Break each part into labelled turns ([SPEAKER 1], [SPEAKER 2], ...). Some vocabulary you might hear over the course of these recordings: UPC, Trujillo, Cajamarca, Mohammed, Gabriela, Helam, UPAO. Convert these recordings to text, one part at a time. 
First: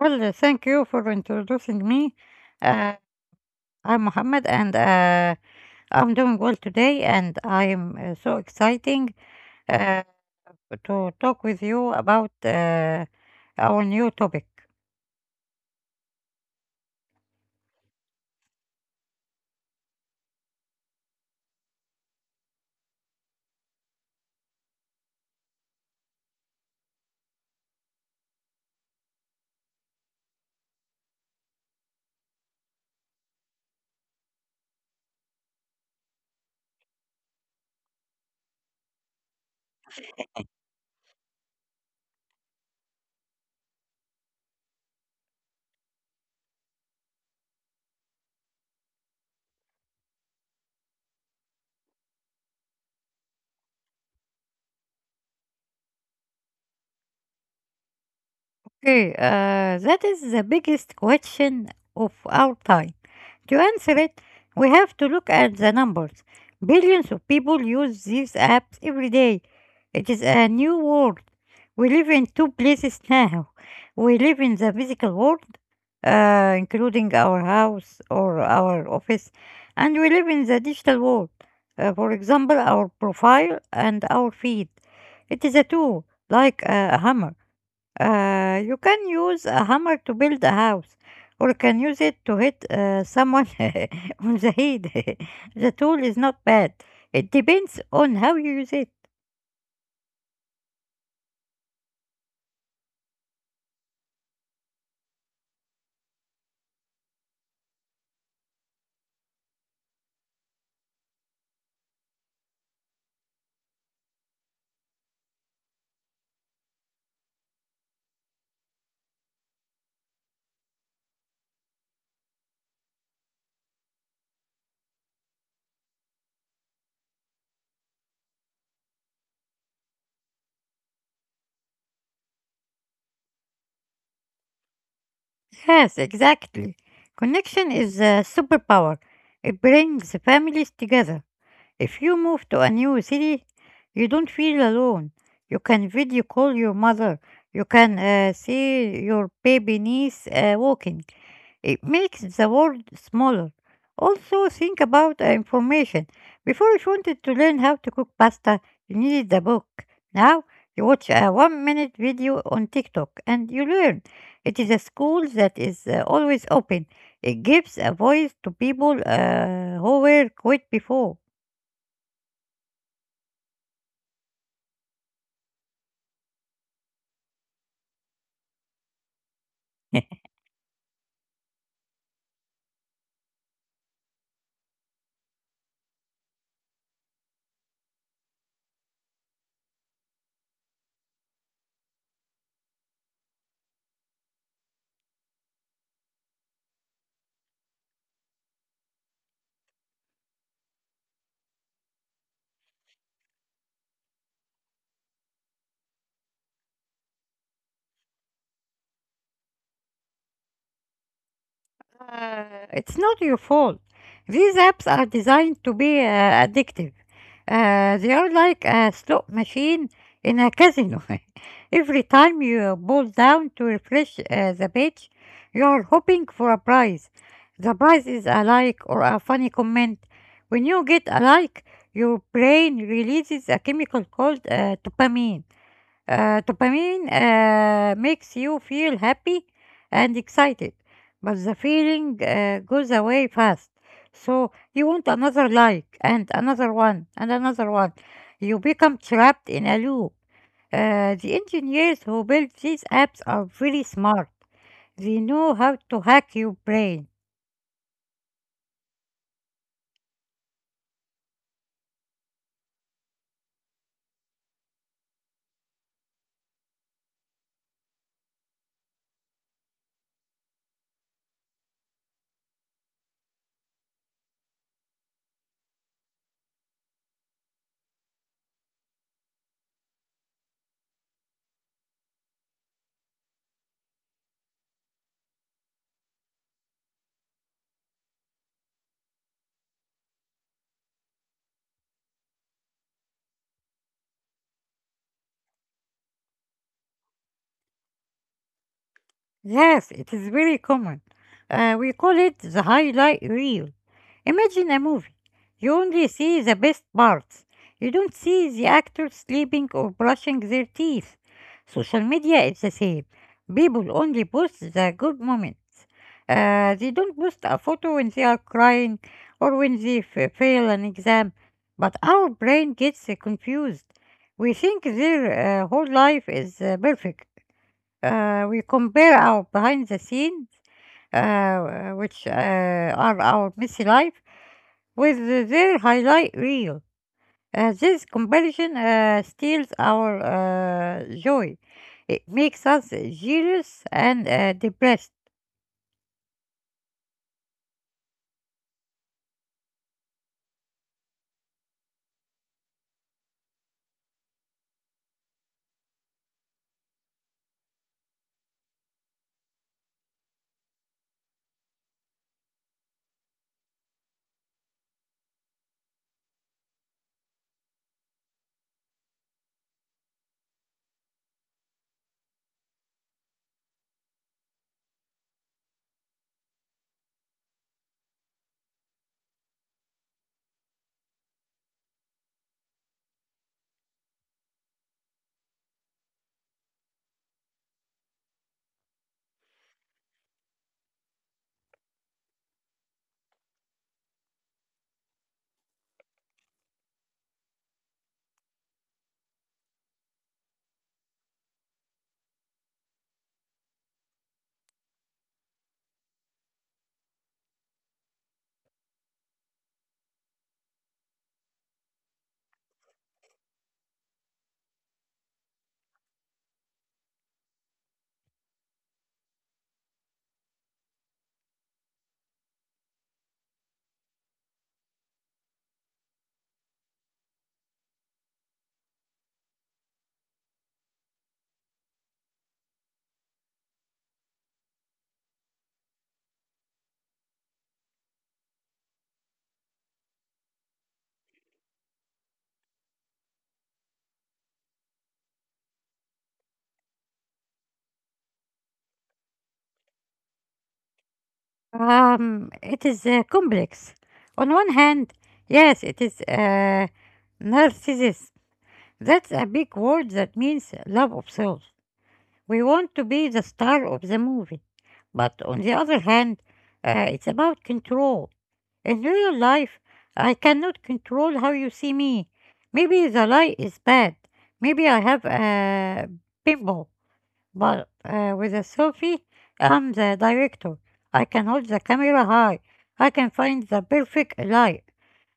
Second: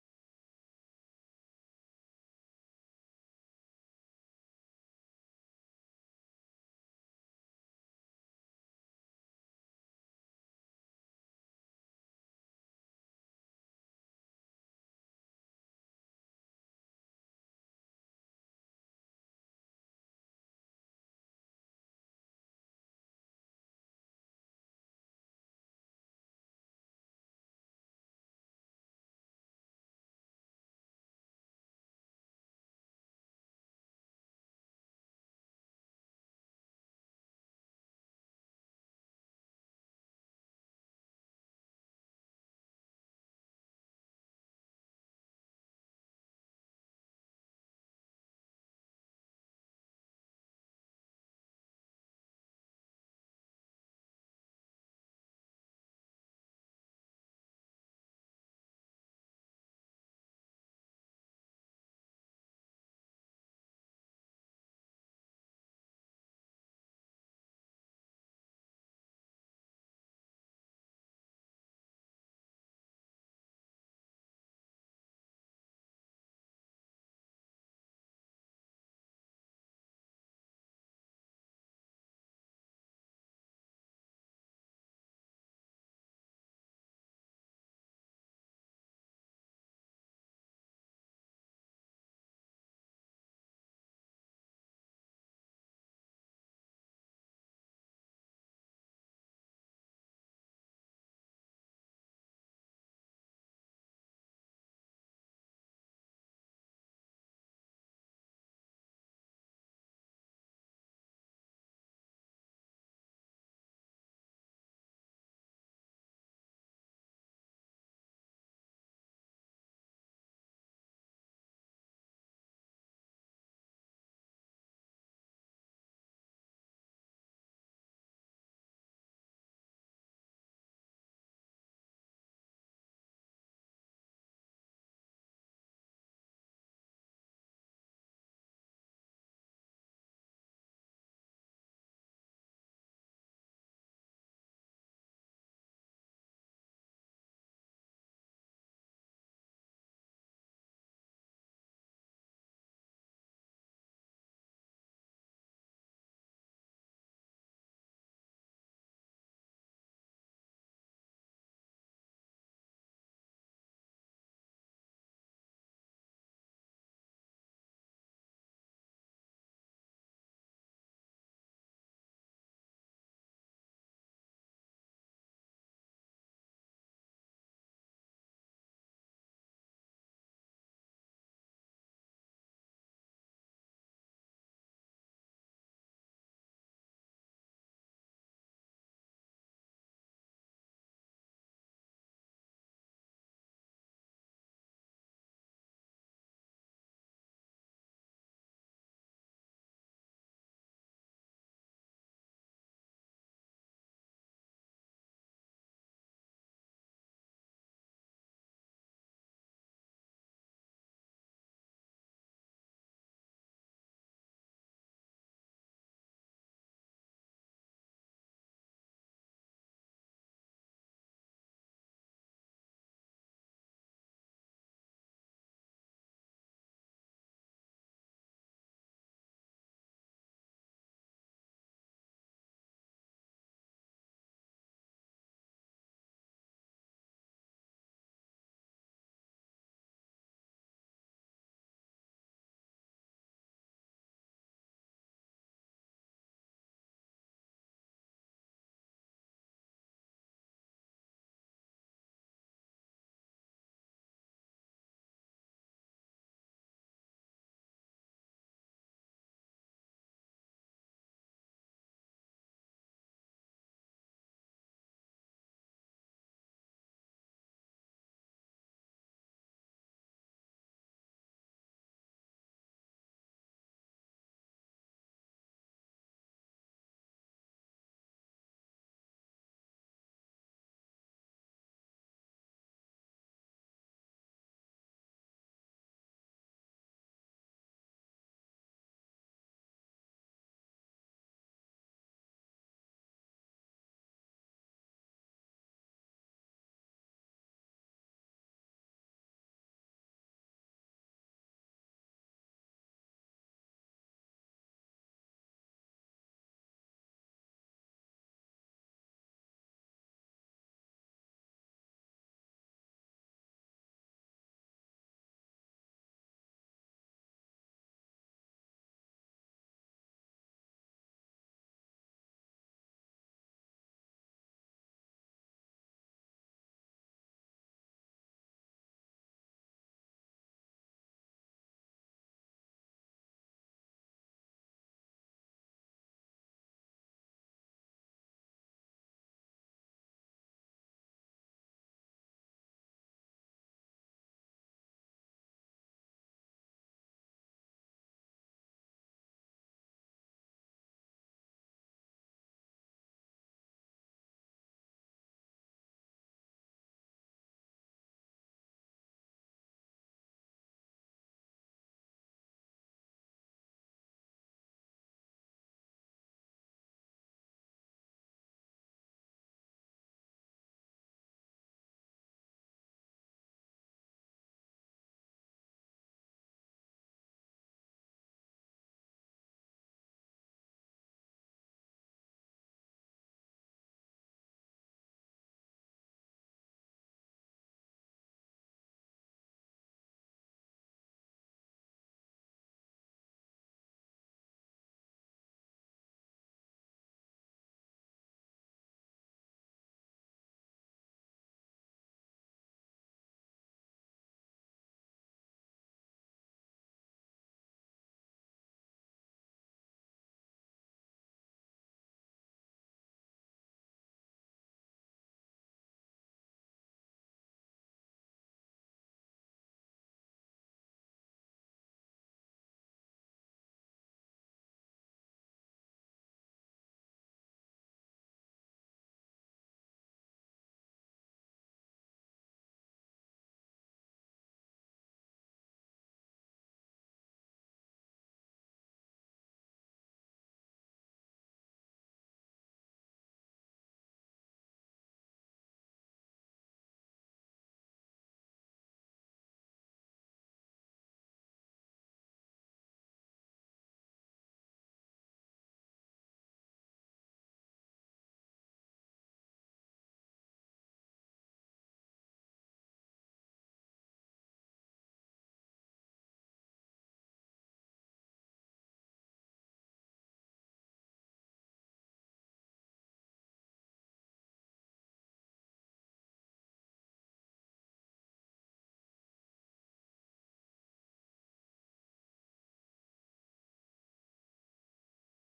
[SPEAKER 1] Well, thank you for introducing me. Uh, I'm Mohammed, and I'm doing well today, and I am so exciting uh, to talk with you about our new topic. Okay, that is the biggest question of our time. To answer it, we have to look at the numbers. Billions of people use these apps every day. It is a new world. We live in two places now. We live in the physical world, including our house or our office, and we live in the digital world. For example, our profile and our feed. It is a tool, like a hammer. You can use a hammer to build a house, or can use it to hit someone on the head. The tool is not bad. It depends on how you use it. Yes, exactly. Connection is a superpower. It brings families together. If you move to a new city, you don't feel alone. You can video call your mother. You can see your baby niece walking. It makes the world smaller. Also, think about information. Before you wanted to learn how to cook pasta, you needed a book. Now, you watch a 1 minute video on TikTok and you learn. It is a school that is always open. It gives a voice to people who were quit before. It's not your fault. These apps are designed to be addictive. They are like a slot machine in a casino. Every time you pull down to refresh the page, you are hoping for a prize. The prize is a like or a funny comment. When you get a like, your brain releases a chemical called dopamine. Dopamine makes you feel happy and excited, but the feeling goes away fast. So you want another like and another one and another one. You become trapped in a loop. The engineers who build these apps are very smart. They know how to hack your brain. Yes, it is very common. We call it the highlight reel. Imagine a movie. You only see the best parts. You don't see the actors sleeping or brushing their teeth. Social media is the same. People only post the good moments. They don't post a photo when they are crying or when they fail an exam. But our brain gets confused. We think their whole life is perfect. We compare our behind the scenes, which are our messy life, with their highlight reel. This comparison steals our joy. It makes us jealous and depressed. It is complex. On one hand, yes, it is narcissism. That's a big word that means love of self. We want to be the star of the movie. But on the other hand, it's about control. In real life, I cannot control how you see me. Maybe the light is bad. Maybe I have a pimple. But with a selfie, I'm the director. I can hold the camera high. I can find the perfect light.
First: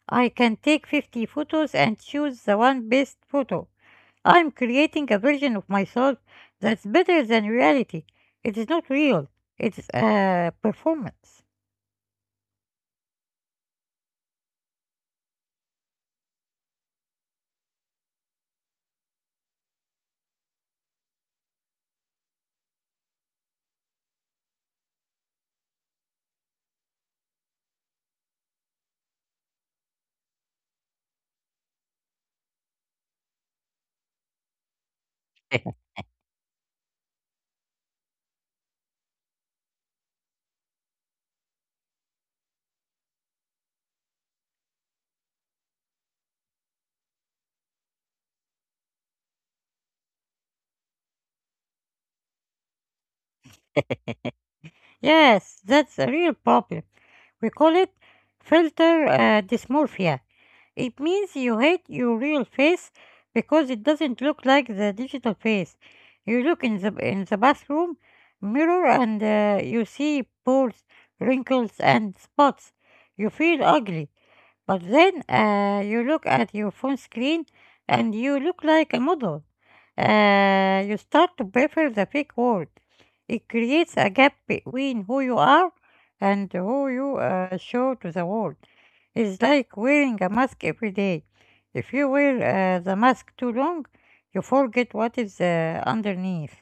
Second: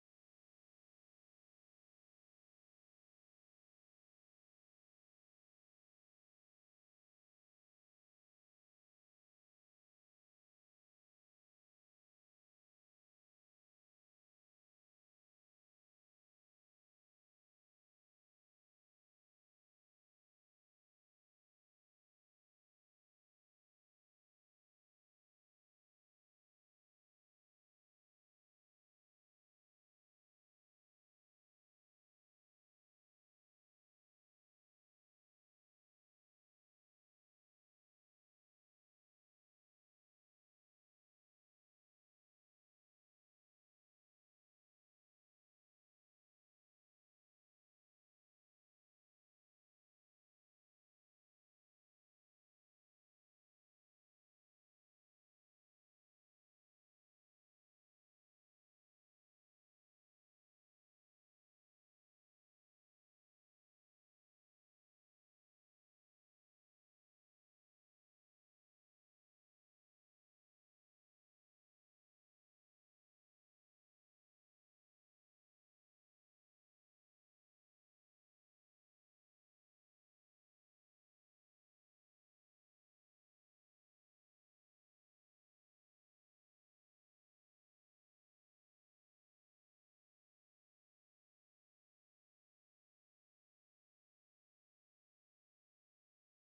[SPEAKER 1] I can take 50 photos and choose the one best photo. I'm creating a version of myself that's better than reality. It is not real, it's a performance. Yes, that's a real problem. We call it filter dysmorphia. It means you hate your real face because it doesn't look like the digital face. You look in the bathroom mirror and you see pores, wrinkles, and spots. You feel ugly. But then you look at your phone screen and you look like a model. You start to prefer the fake world. It creates a gap between who you are and who you show to the world. It's like wearing a mask every day. If you wear the mask too long, you forget what is underneath.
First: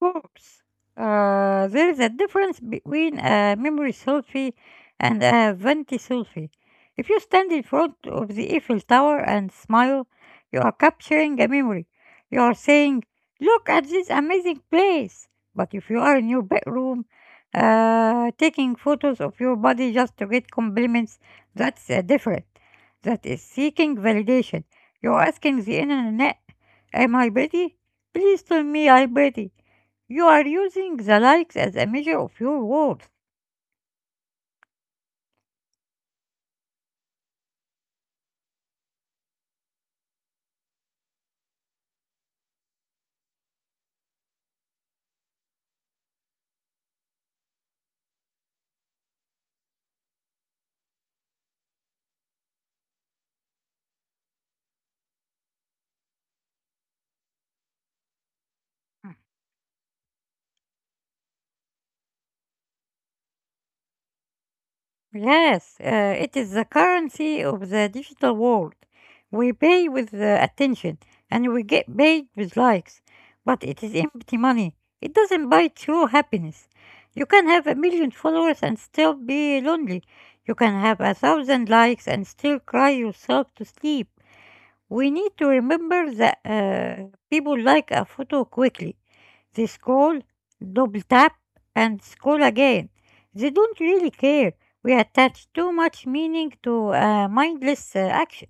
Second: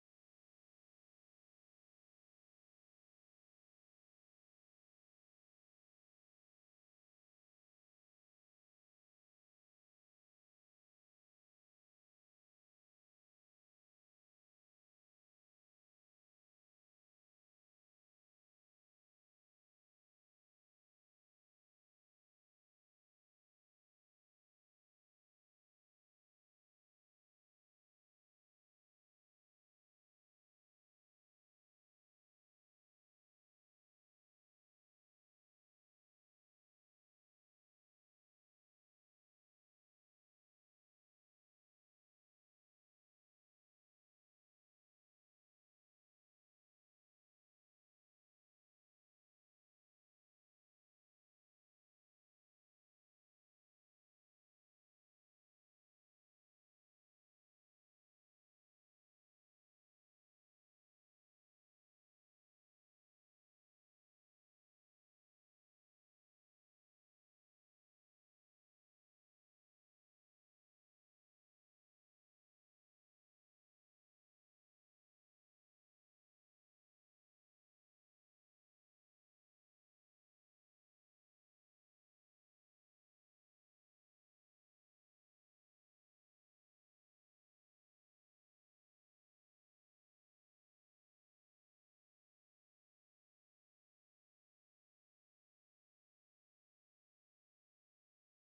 [SPEAKER 1] Of course, there is a difference between a memory selfie and a vanity selfie. If you stand in front of the Eiffel Tower and smile, you are capturing a memory. You are saying, "Look at this amazing place." But if you are in your bedroom, taking photos of your body just to get compliments, that's different. That is seeking validation. You're asking the internet, "Am I pretty? Please tell me I'm pretty." You are using the likes as a measure of your worth. Yes, it is the currency of the digital world. We pay with attention and we get paid with likes, but it is empty money. It doesn't buy true happiness. You can have 1 million followers and still be lonely. You can have 1,000 likes and still cry yourself to sleep. We need to remember that people like a photo quickly. They scroll, double tap, and scroll again. They don't really care. We attach too much meaning to mindless action.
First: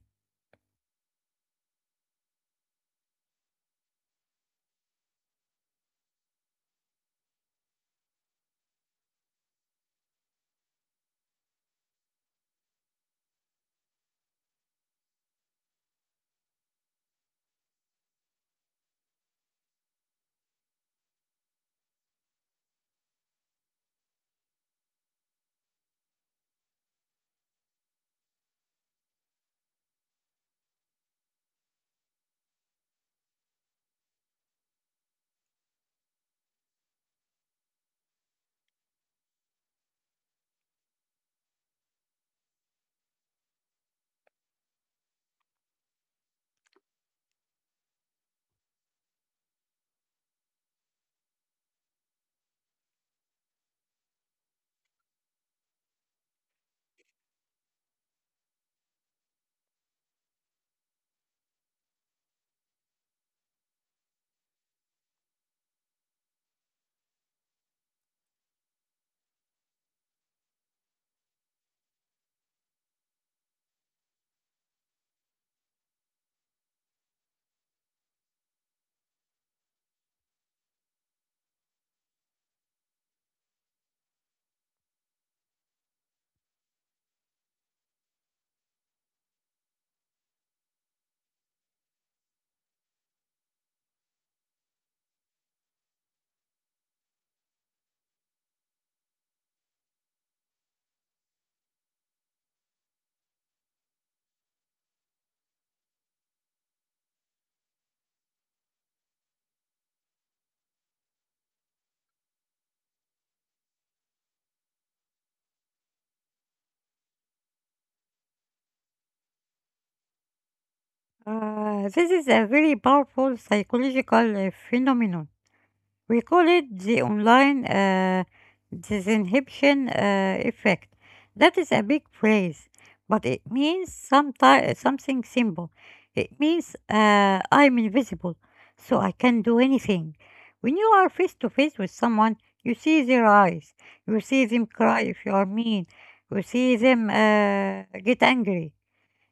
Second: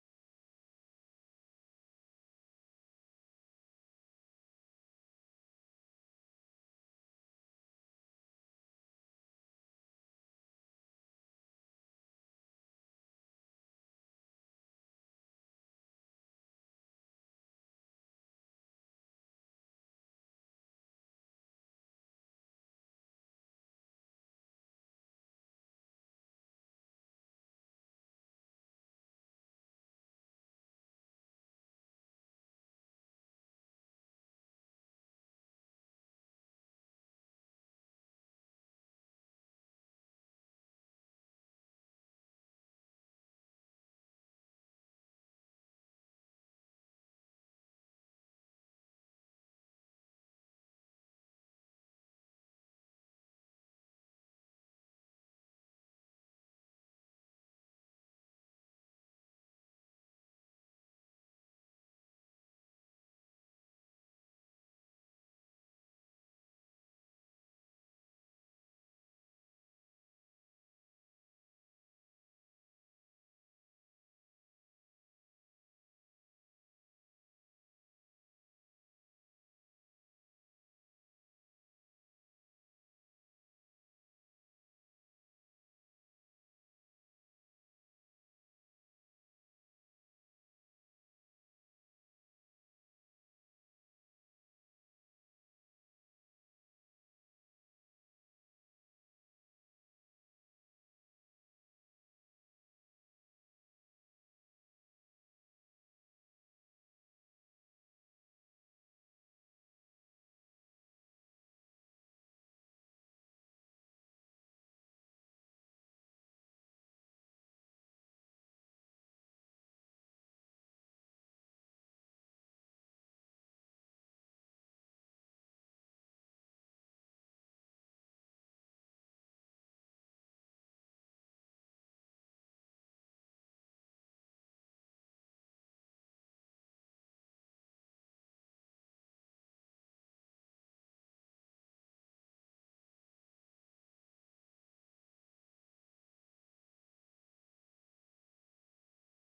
[SPEAKER 1] This is a very powerful psychological phenomenon. We call it the online disinhibition effect. That is a big phrase, but it means something simple. It means I'm invisible, so I can do anything. When you are face to face with someone, you see their eyes, you see them cry if you are mean, you see them get angry.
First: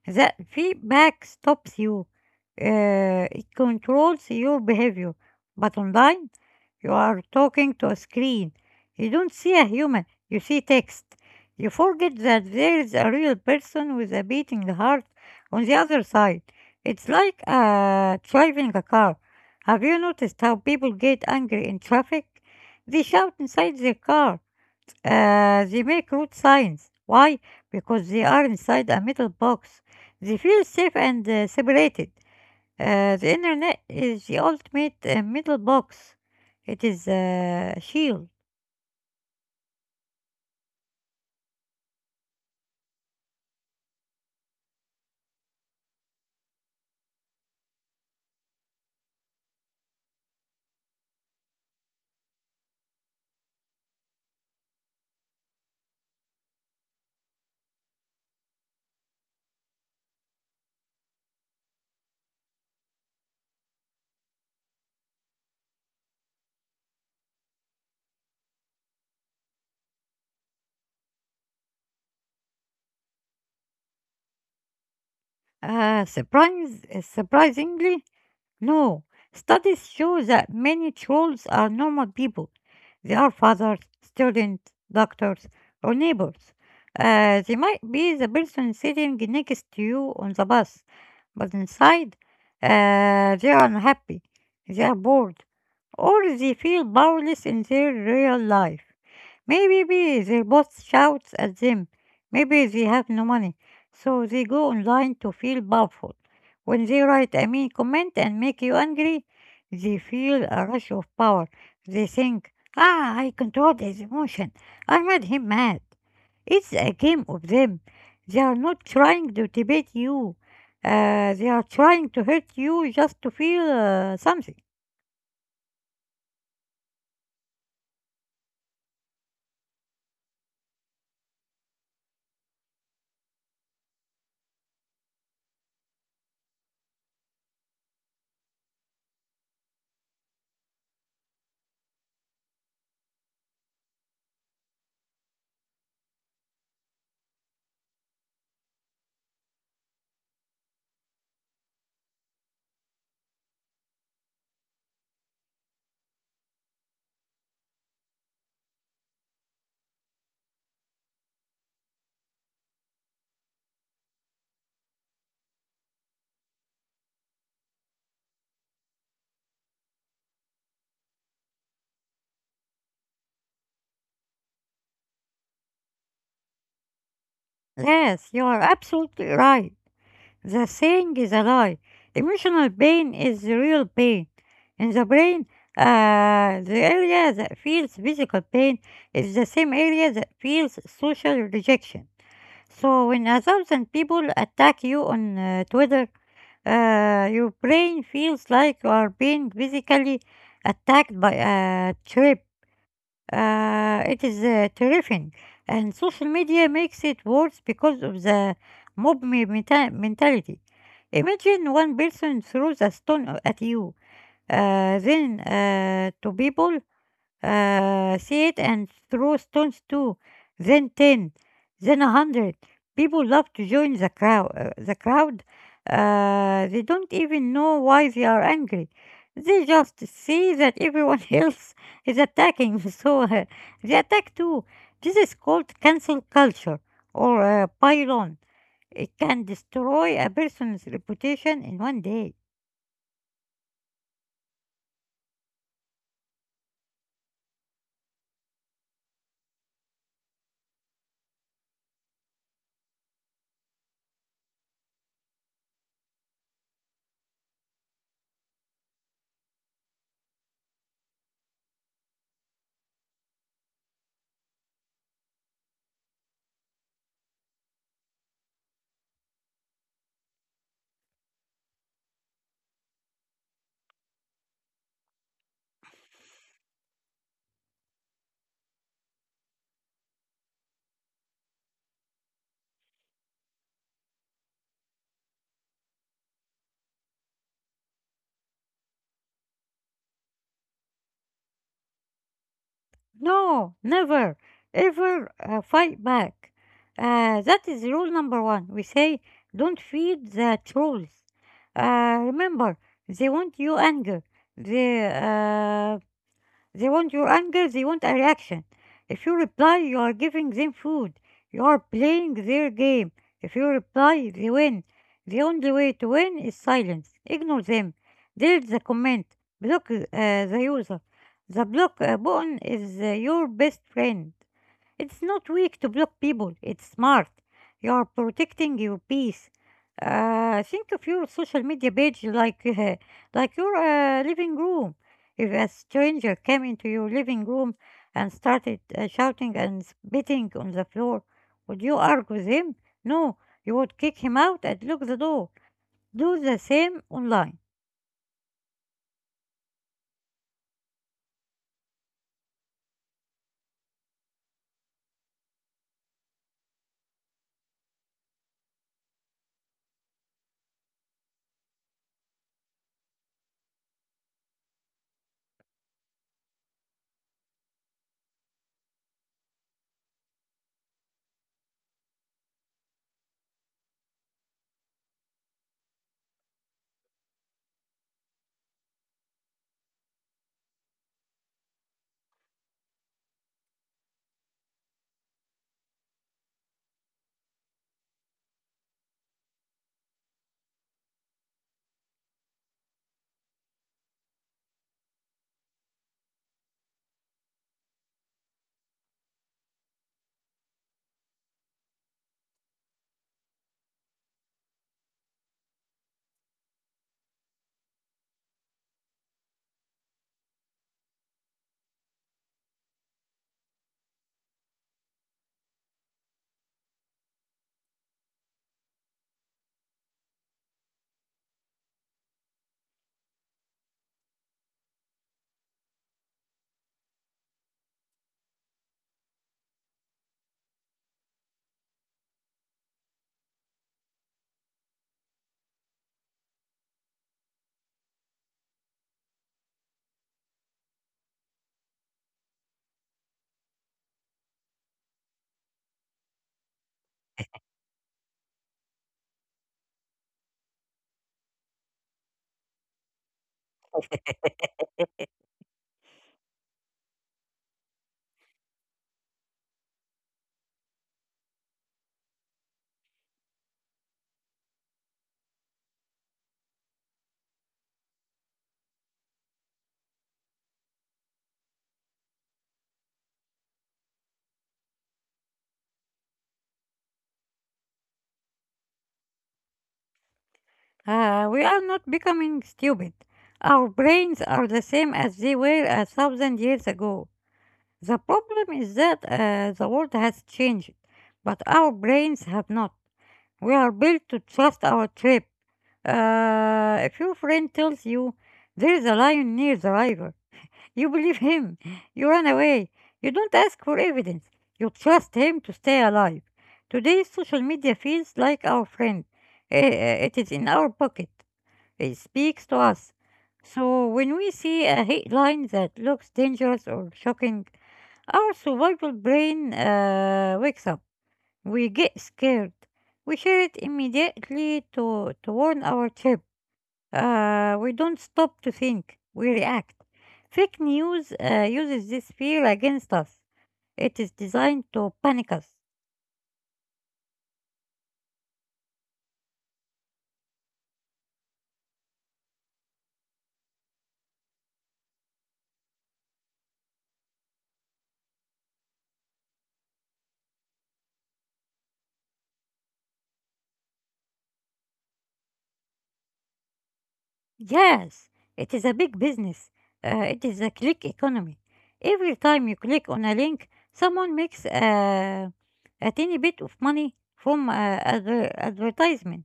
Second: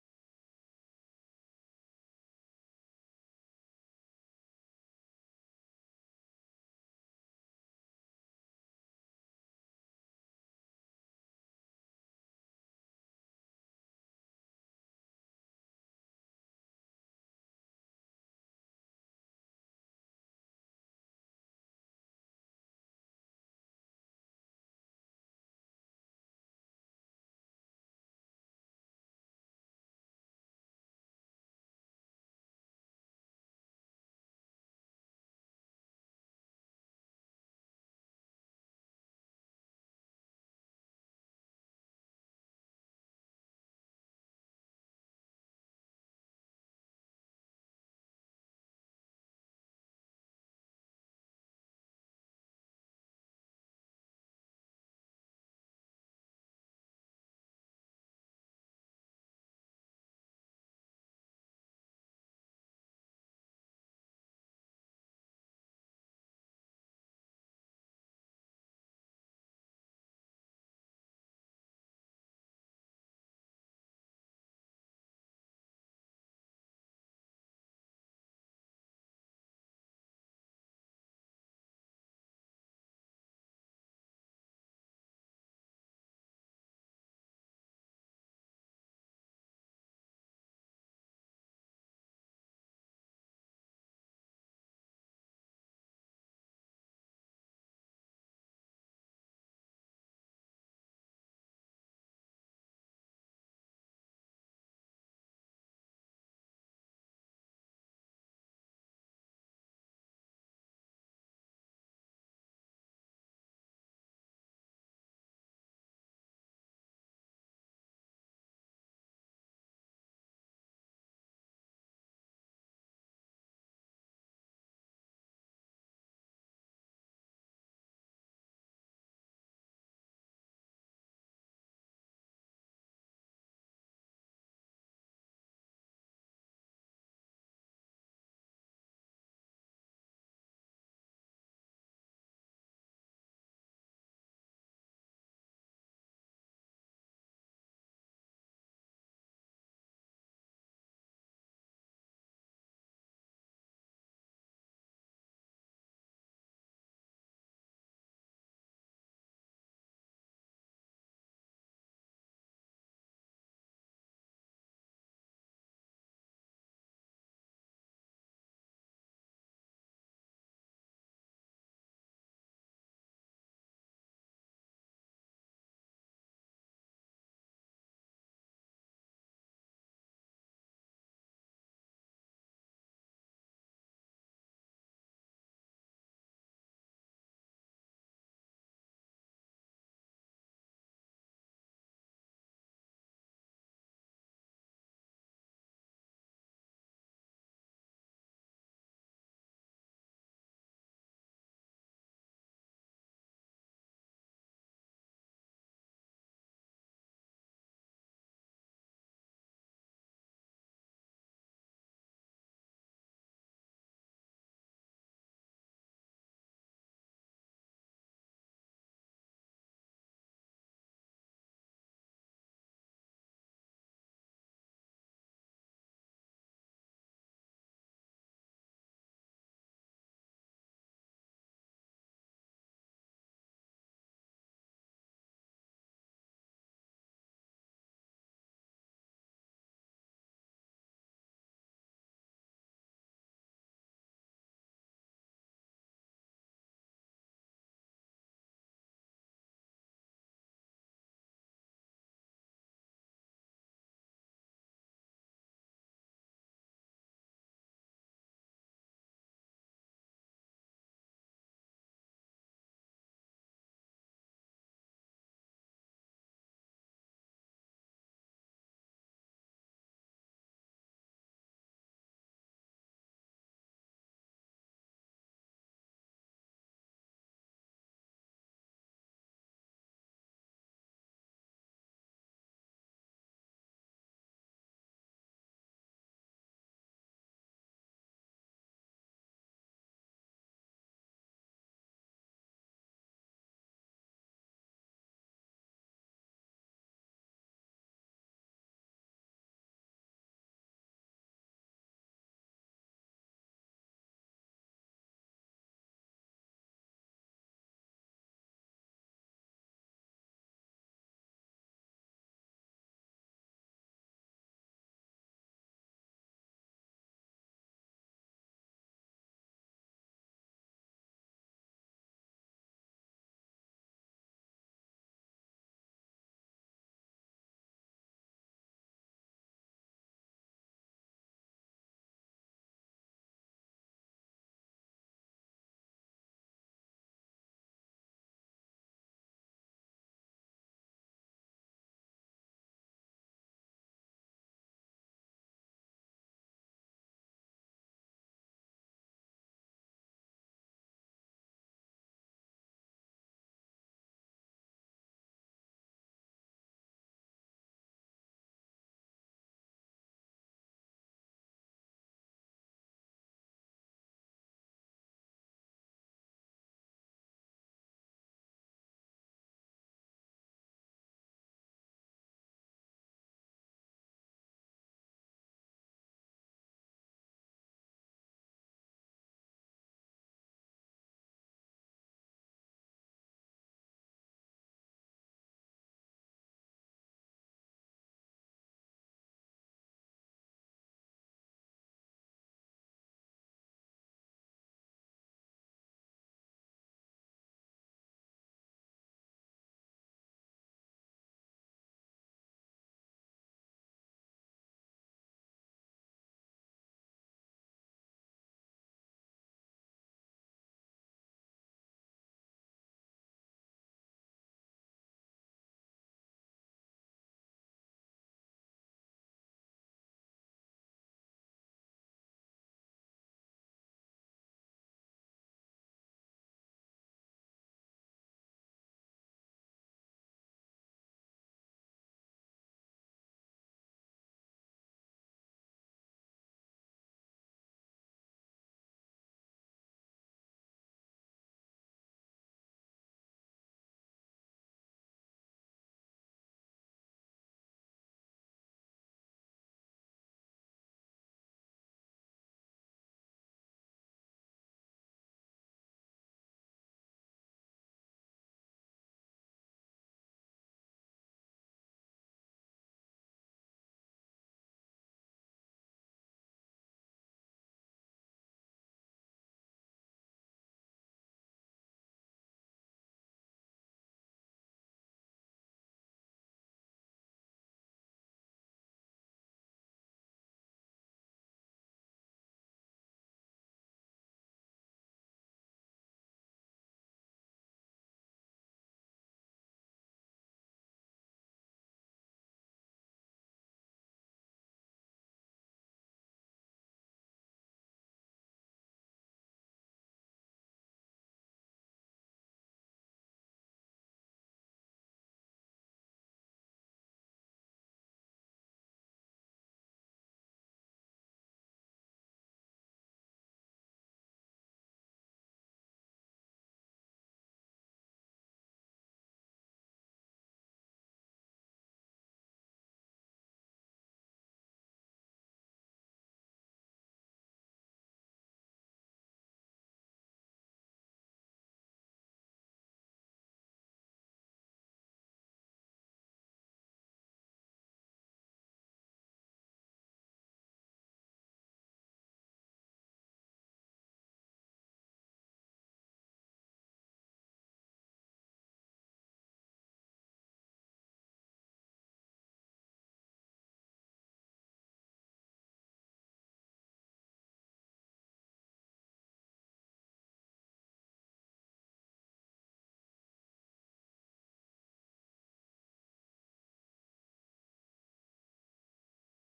[SPEAKER 1] That feedback stops you, it controls your behavior. But online, you are talking to a screen. You don't see a human, you see text. You forget that there is a real person with a beating heart on the other side. It's like driving a car. Have you noticed how people get angry in traffic? They shout inside their car. They make rude signs. Why? Because they are inside a metal box. They feel safe and separated. The internet is the ultimate middle box. It is a shield. Surprisingly, no. Studies show that many trolls are normal people. They are fathers, students, doctors, or neighbors. They might be the person sitting next to you on the bus. But inside they are unhappy, they are bored, or they feel powerless in their real life. Maybe their boss shouts at them. Maybe they have no money. So they go online to feel powerful. When they write a mean comment and make you angry, they feel a rush of power. They think, "Ah, I controlled his emotion. I made him mad." It's a game of them. They are not trying to debate you. They are trying to hurt you just to feel something. Yes, you are absolutely right. The saying is a lie. Emotional pain is the real pain. In the brain, the area that feels physical pain is the same area that feels social rejection. So when a thousand people attack you on Twitter, your brain feels like you are being physically attacked by a trip. It is terrifying, and social media makes it worse because of the mob mentality. Imagine one person throws a stone at you, then two people see it and throw stones too. Then 10, then 100. People love to join the crowd. They don't even know why they are angry. They just see that everyone else is attacking, so they attack too. This is called cancel culture or pylon. It can destroy a person's reputation in 1 day. No, never, ever fight back. That is rule number one. We say, "Don't feed the trolls." Remember, they want you anger. They uh, they want your anger, they want a reaction. If you reply, you are giving them food. You are playing their game. If you reply, they win. The only way to win is silence. Ignore them. Delete the comment. Block the user. The block button is your best friend. It's not weak to block people, it's smart. You are protecting your peace. Think of your social media page like like your living room. If a stranger came into your living room and started shouting and spitting on the floor, would you argue with him? No, you would kick him out and lock the door. Do the same online. We are not becoming stupid. Our brains are the same as they were 1,000 years ago. The problem is that the world has changed, but our brains have not. We are built to trust our trip. If your friend tells you there is a lion near the river, you believe him. You run away. You don't ask for evidence. You trust him to stay alive. Today, social media feels like our friend. It is in our pocket. It speaks to us. So when we see a headline that looks dangerous or shocking, our survival brain wakes up. We get scared. We share it immediately to warn our chip. We don't stop to think. We react. Fake news uses this fear against us. It is designed to panic us. Yes, it is a big business. It is a click economy. Every time you click on a link, someone makes a tiny bit of money from advertisement.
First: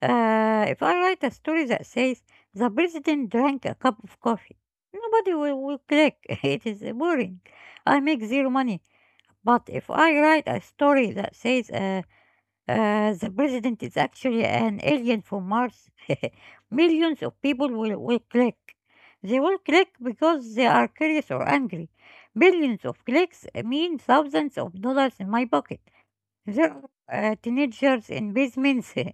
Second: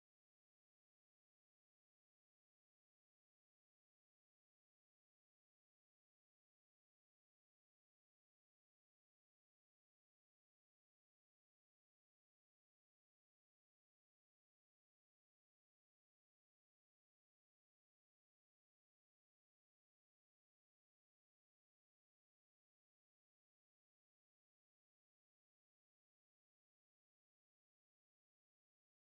[SPEAKER 1] If I write a story that says the president drank a cup of coffee, nobody will click. It is boring. I make zero money. But if I write a story that says the president is actually an alien from Mars, millions of people will click. They will click because they are curious or angry. Billions of clicks mean thousands of dollars in my pocket. There are teenagers in basements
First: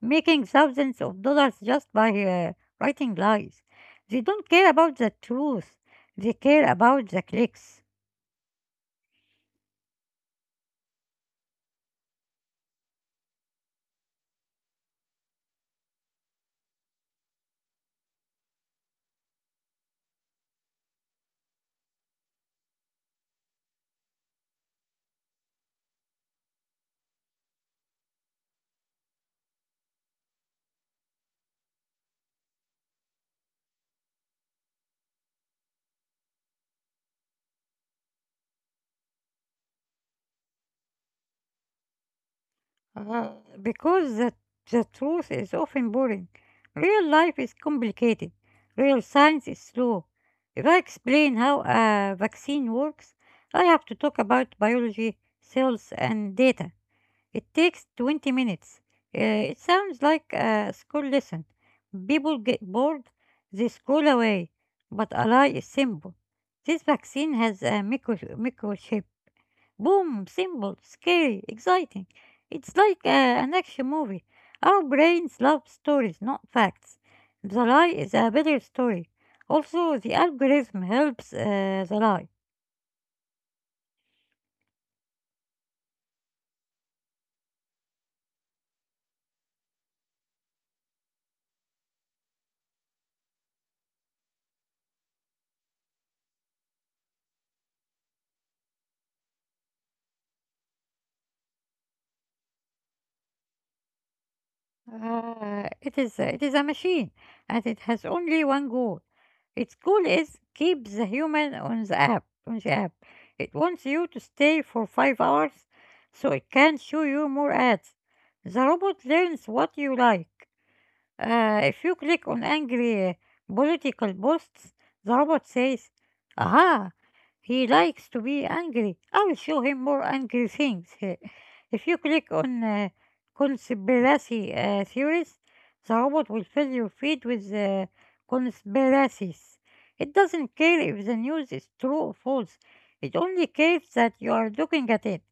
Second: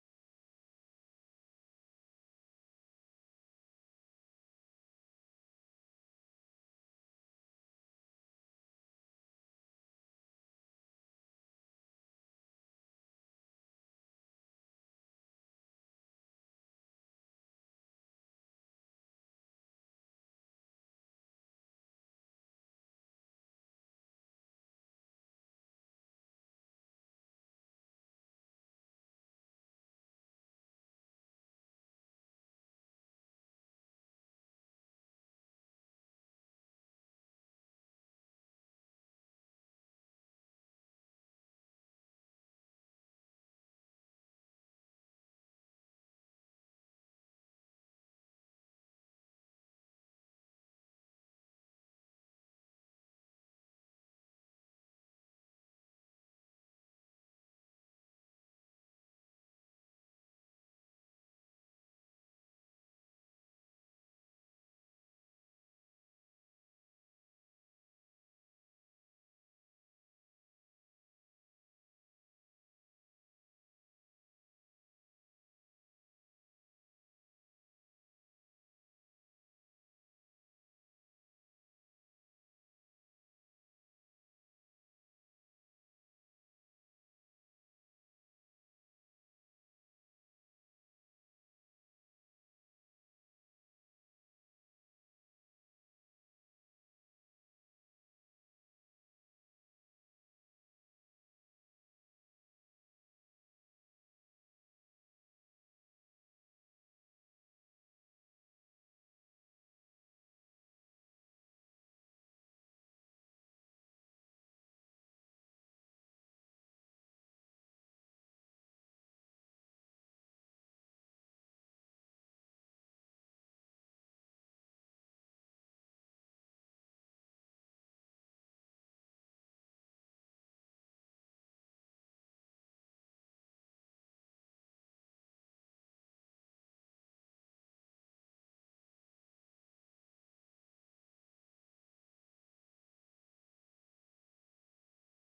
[SPEAKER 1] making thousands of dollars just by writing lies. They don't care about the truth, they care about the clicks. Uh, because the truth is often boring. Real life is complicated, real science is slow. If I explain how a vaccine works, I have to talk about biology, cells, and data. It takes 20 minutes. It sounds like a school lesson. People get bored, they scroll away. But a lie is simple. This vaccine has a microchip. Boom, simple, scary, exciting. It's like an action movie. Our brains love stories, not facts. The lie is a better story. Also, the algorithm helps the lie. It is a machine, and it has only one goal. Its goal is keep the human on the app. On the app, it wants you to stay for 5 hours, so it can show you more ads. The robot learns what you like. If you click on angry political posts, the robot says, "Aha! He likes to be angry. I'll show him more angry things. If you click on conspiracy theories, the robot will fill your feed with conspiracies. It doesn't care if the news is true or false. It only cares that you are looking at it.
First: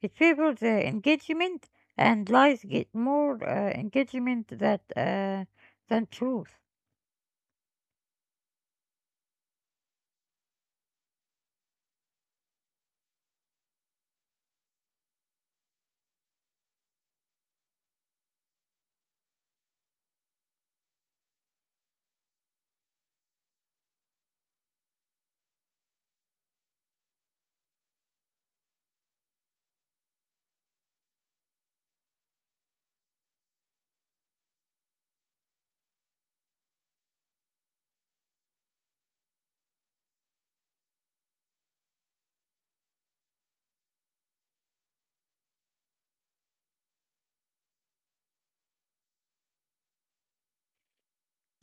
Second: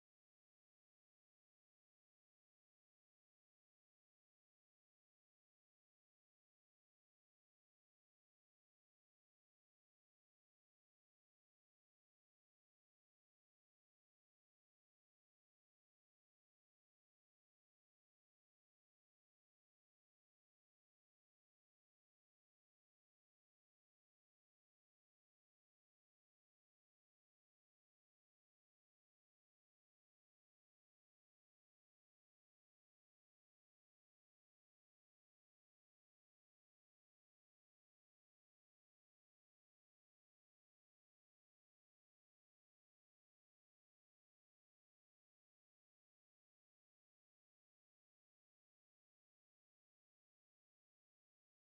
[SPEAKER 1] It favors engagement, and lies get more engagement than truth.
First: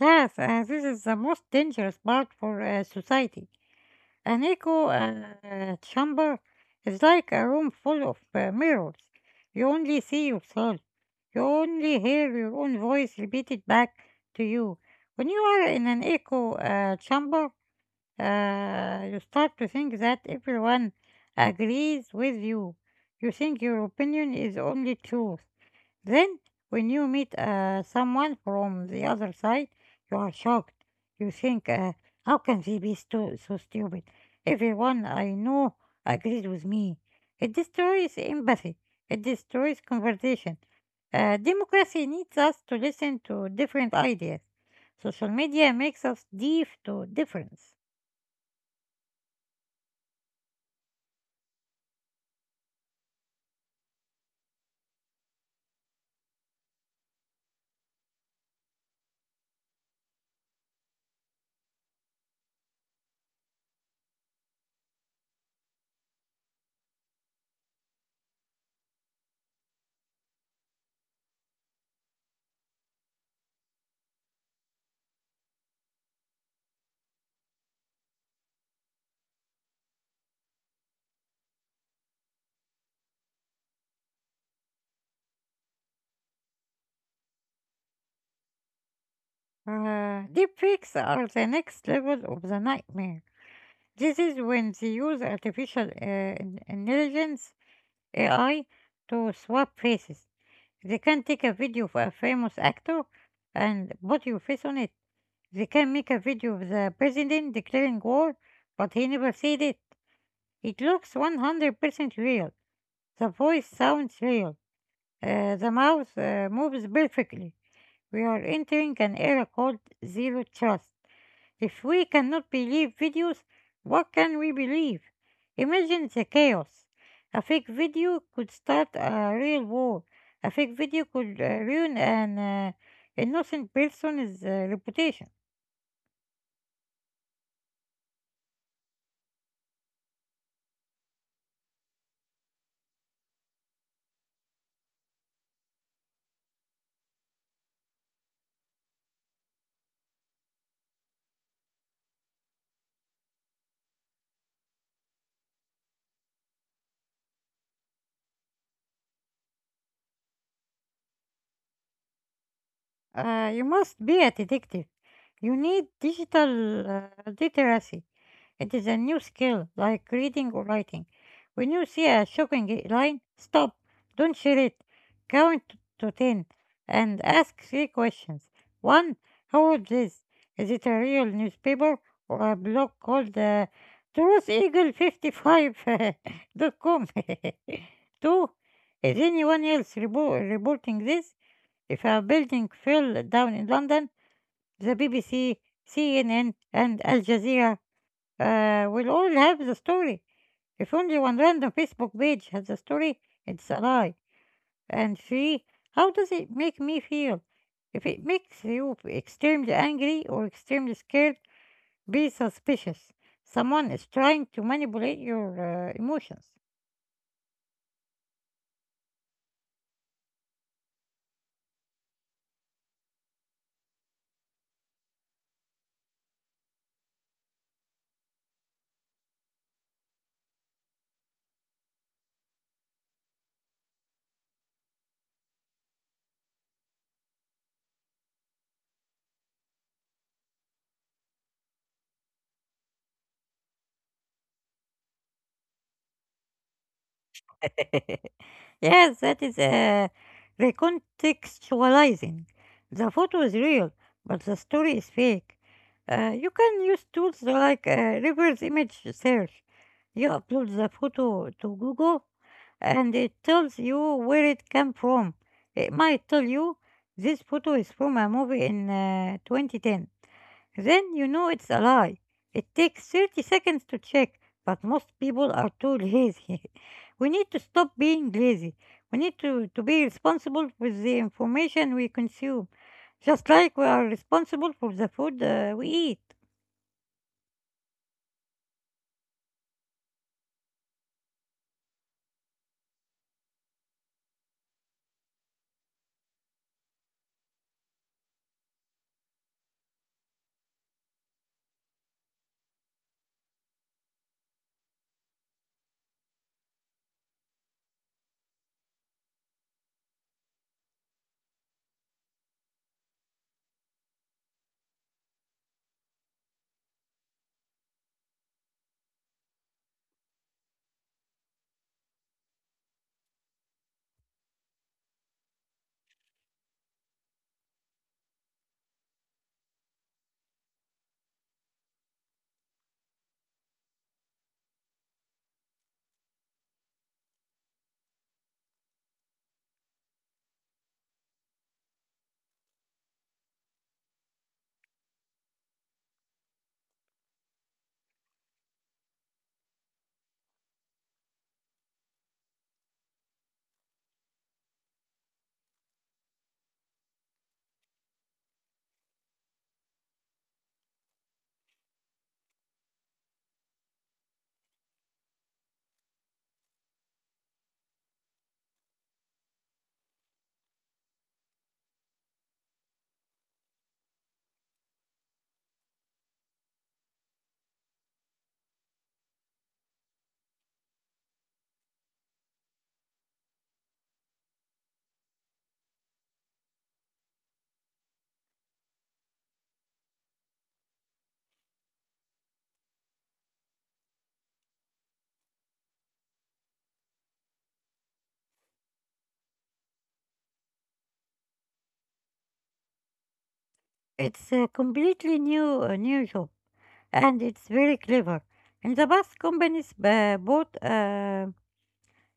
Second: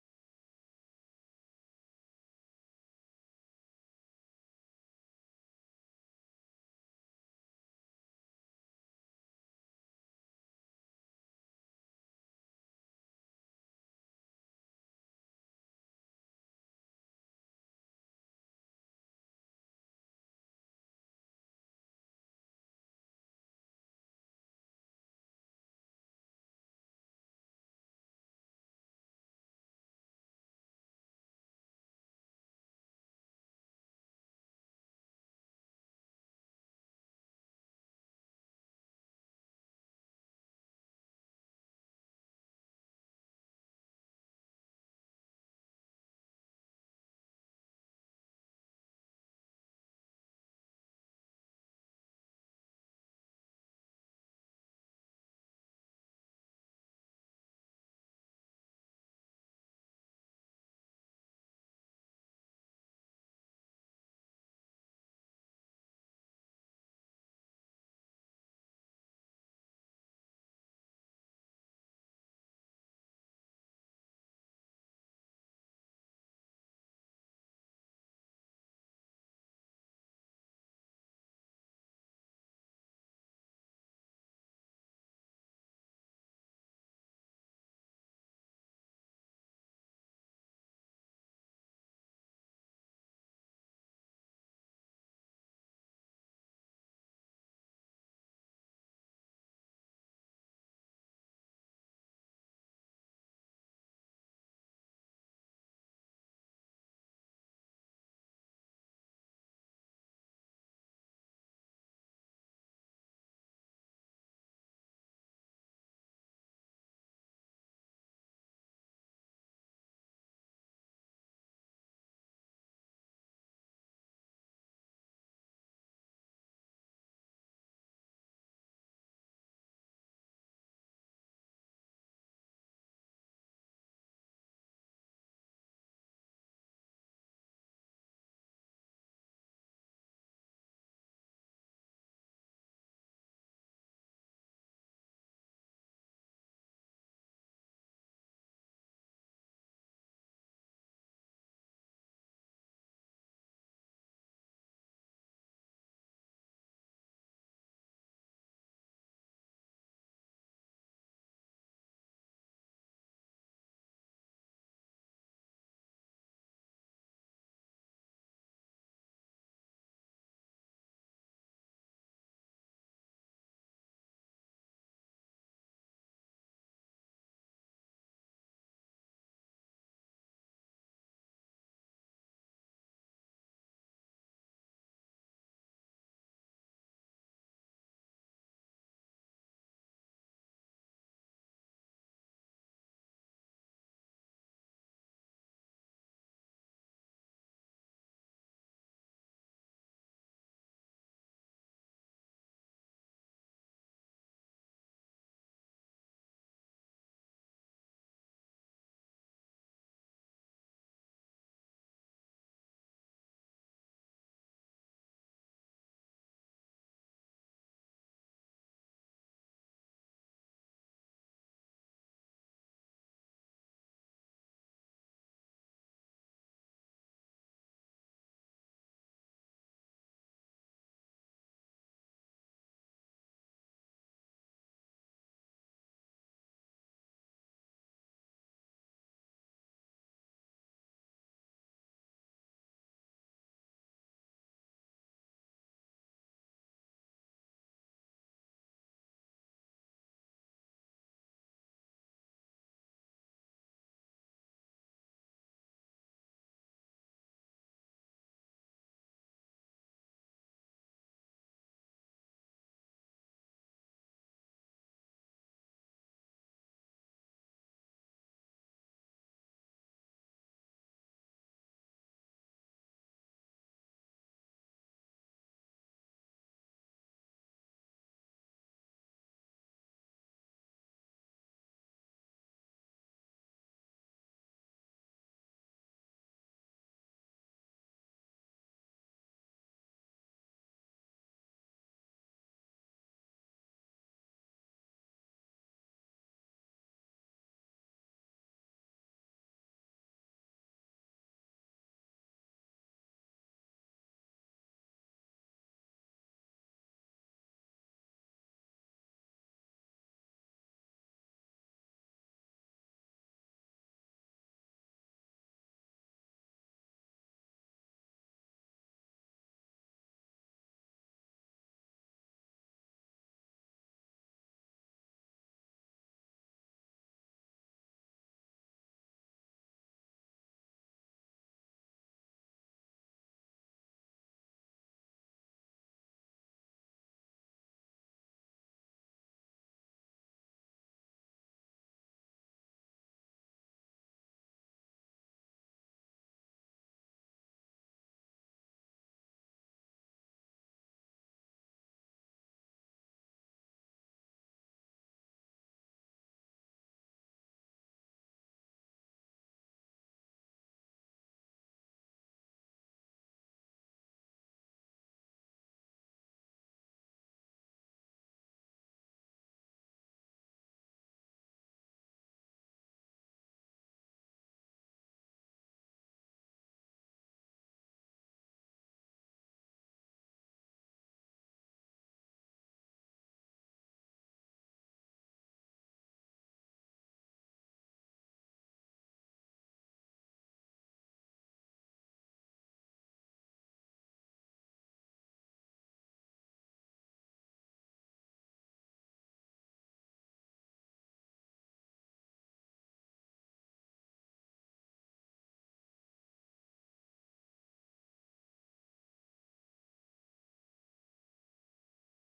[SPEAKER 1] Yes, this is the most dangerous part for society. An echo chamber is like a room full of mirrors. You only see yourself. You only hear your own voice repeated back to you. When you are in an echo chamber, you start to think that everyone agrees with you. You think your opinion is only truth. Then, when you meet someone from the other side, you are shocked. You think, how can they be so stupid? Everyone I know agrees with me. It destroys empathy, it destroys conversation. Democracy needs us to listen to different ideas. Social media makes us deaf to difference. Deepfakes are the next level of the nightmare. This is when they use artificial intelligence, AI, to swap faces. They can take a video of a famous actor and put your face on it. They can make a video of the president declaring war, but he never said it. It looks 100% real. The voice sounds real. The mouse moves perfectly. We are entering an era called zero trust. If we cannot believe videos, what can we believe? Imagine the chaos. A fake video could start a real war. A fake video could ruin an innocent person's reputation. You must be a detective. You need digital literacy. It is a new skill, like reading or writing. When you see a shocking line, stop, don't share it. Count to 10 and ask three questions. 1. How old this? Is it a real newspaper or a blog called trutheagle55.com? 2. Is anyone else reporting this? If a building fell down in London, the BBC, CNN, and Al Jazeera we'll all have the story. If only one random Facebook page has the story, it's a lie. And three, how does it make me feel? If it makes you extremely angry or extremely scared, be suspicious. Someone is trying to manipulate your emotions. Yes, that is recontextualizing. The photo is real, but the story is fake. You can use tools like reverse image search. You upload the photo to Google and it tells you where it came from. It might tell you this photo is from a movie in 2010. Then you know it's a lie. It takes 30 seconds to check, but most people are too lazy. We need to stop being lazy. We need to be responsible with the information we consume, just like we are responsible for the food we eat. It's a completely new job, and it's very clever. In the past, companies bought